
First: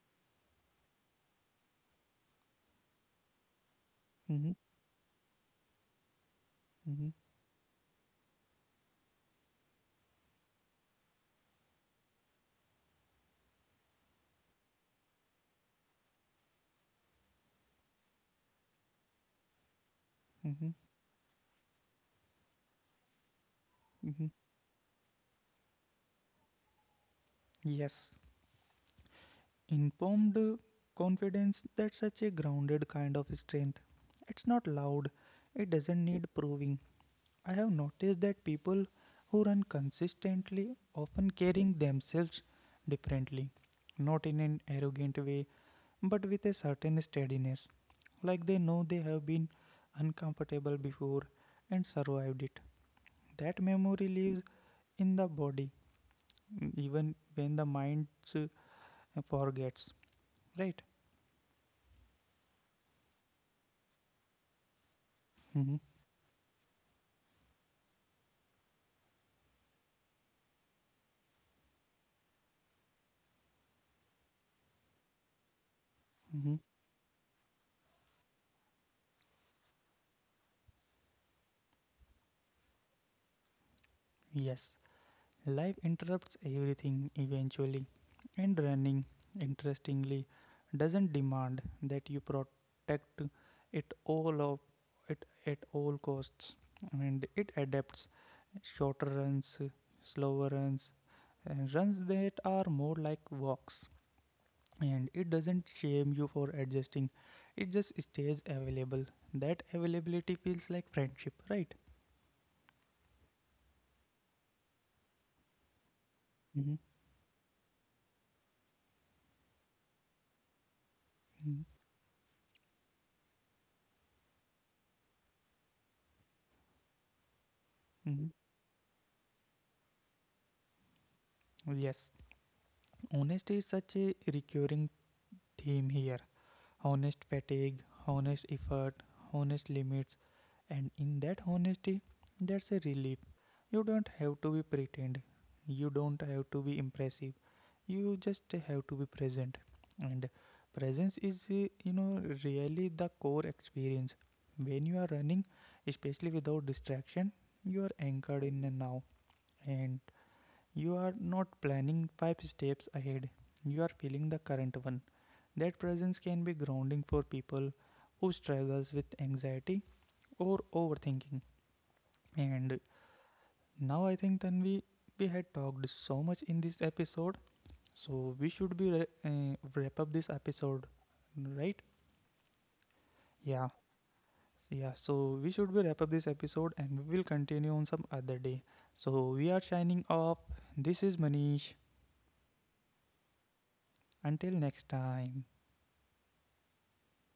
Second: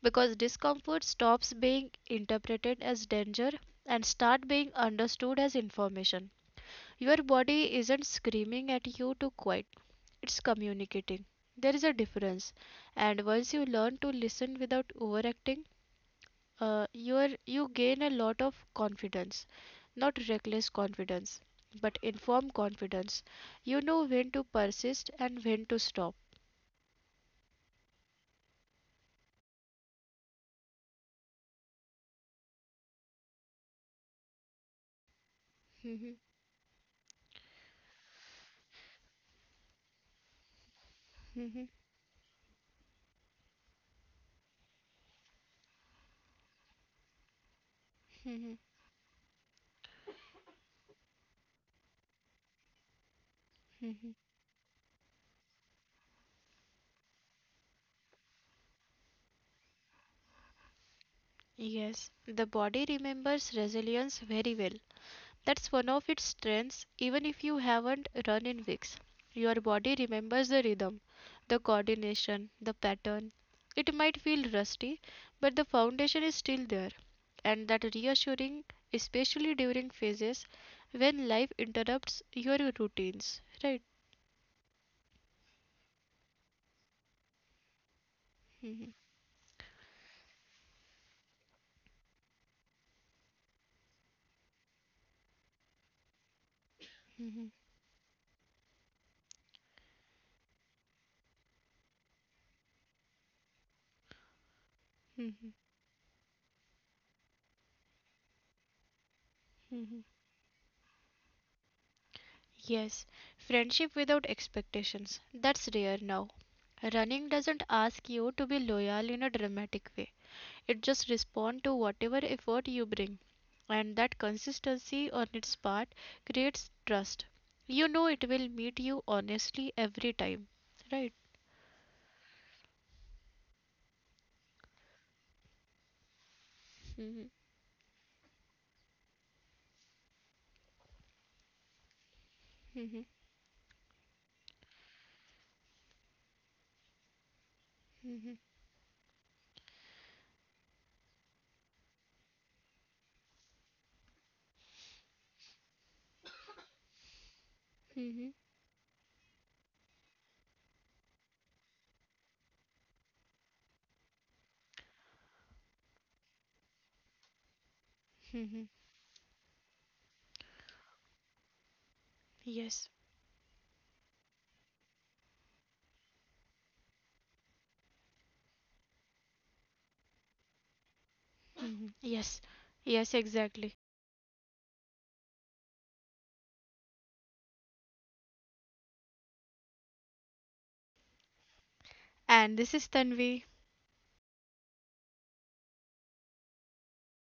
because discomfort stops being interpreted as danger and start Mm-hmm. being understood as information. Mm-hmm. Your body isn't screaming at you to quit, it's communicating. There is a difference, and once you learn to listen without overacting, you gain a lot of confidence, not reckless Mm-hmm. confidence, but informed confidence. You know Mm-hmm. when to persist and when to stop. Yes. Informed confidence, that's such a grounded kind of strength. It's not loud, it <laughs> doesn't Mhm. need proving. I have noticed that people who run consistently often Mhm. carrying themselves differently, not in an arrogant way, but with a certain steadiness, like Mhm. they know they have been uncomfortable before and survived it. That memory Mhm. lives in the body, even when the mind uh, forgets, right? Yes, the body remembers resilience very well. That's Hmm. one of its strengths, even if you haven't run in weeks. Your body remembers the rhythm, the coordination, the pattern. It might feel rusty, but the foundation is Hmm. still there. And that reassuring, especially during phases when life interrupts your routines, right? Yes. Life interrupts everything eventually, and Mhm. running, interestingly, doesn't demand that you protect it all of it at all costs, and it adapts, shorter runs, slower runs, and runs that are more like walks. And it Mhm. doesn't shame you for adjusting; it just stays available. That Mhm. availability feels like friendship, right? Yes, friendship without expectations. That's rare now. Mm-hmm. Running doesn't ask you to be loyal in a dramatic way. It just responds to whatever effort you bring, and that consistency on its part creates trust. You know it Mm-hmm. will meet you honestly every time, right? Yes. Honesty is such a recurring theme here. Mhm. Honest fatigue, honest effort, honest limits, and in that honesty, that's a Mhm. relief. You don't have to be pretend. You don't have to be impressive. You Mhm. just have to be present. And presence is, really the core experience. When you are running, especially without distraction, you are Mhm. anchored in the now. And you are not planning five steps ahead, you are feeling the current one. That presence can be grounding for people who struggles with anxiety or overthinking. And now I think Tanvi, we had talked so much in this episode, so we should be wrap up this episode, right? Mhm. Yes. Yes, Yeah, exactly. yeah. So we should be wrap up this episode, and we will continue on some other day. So we are signing off. This is Manish. And this is Tanvi. Until next time.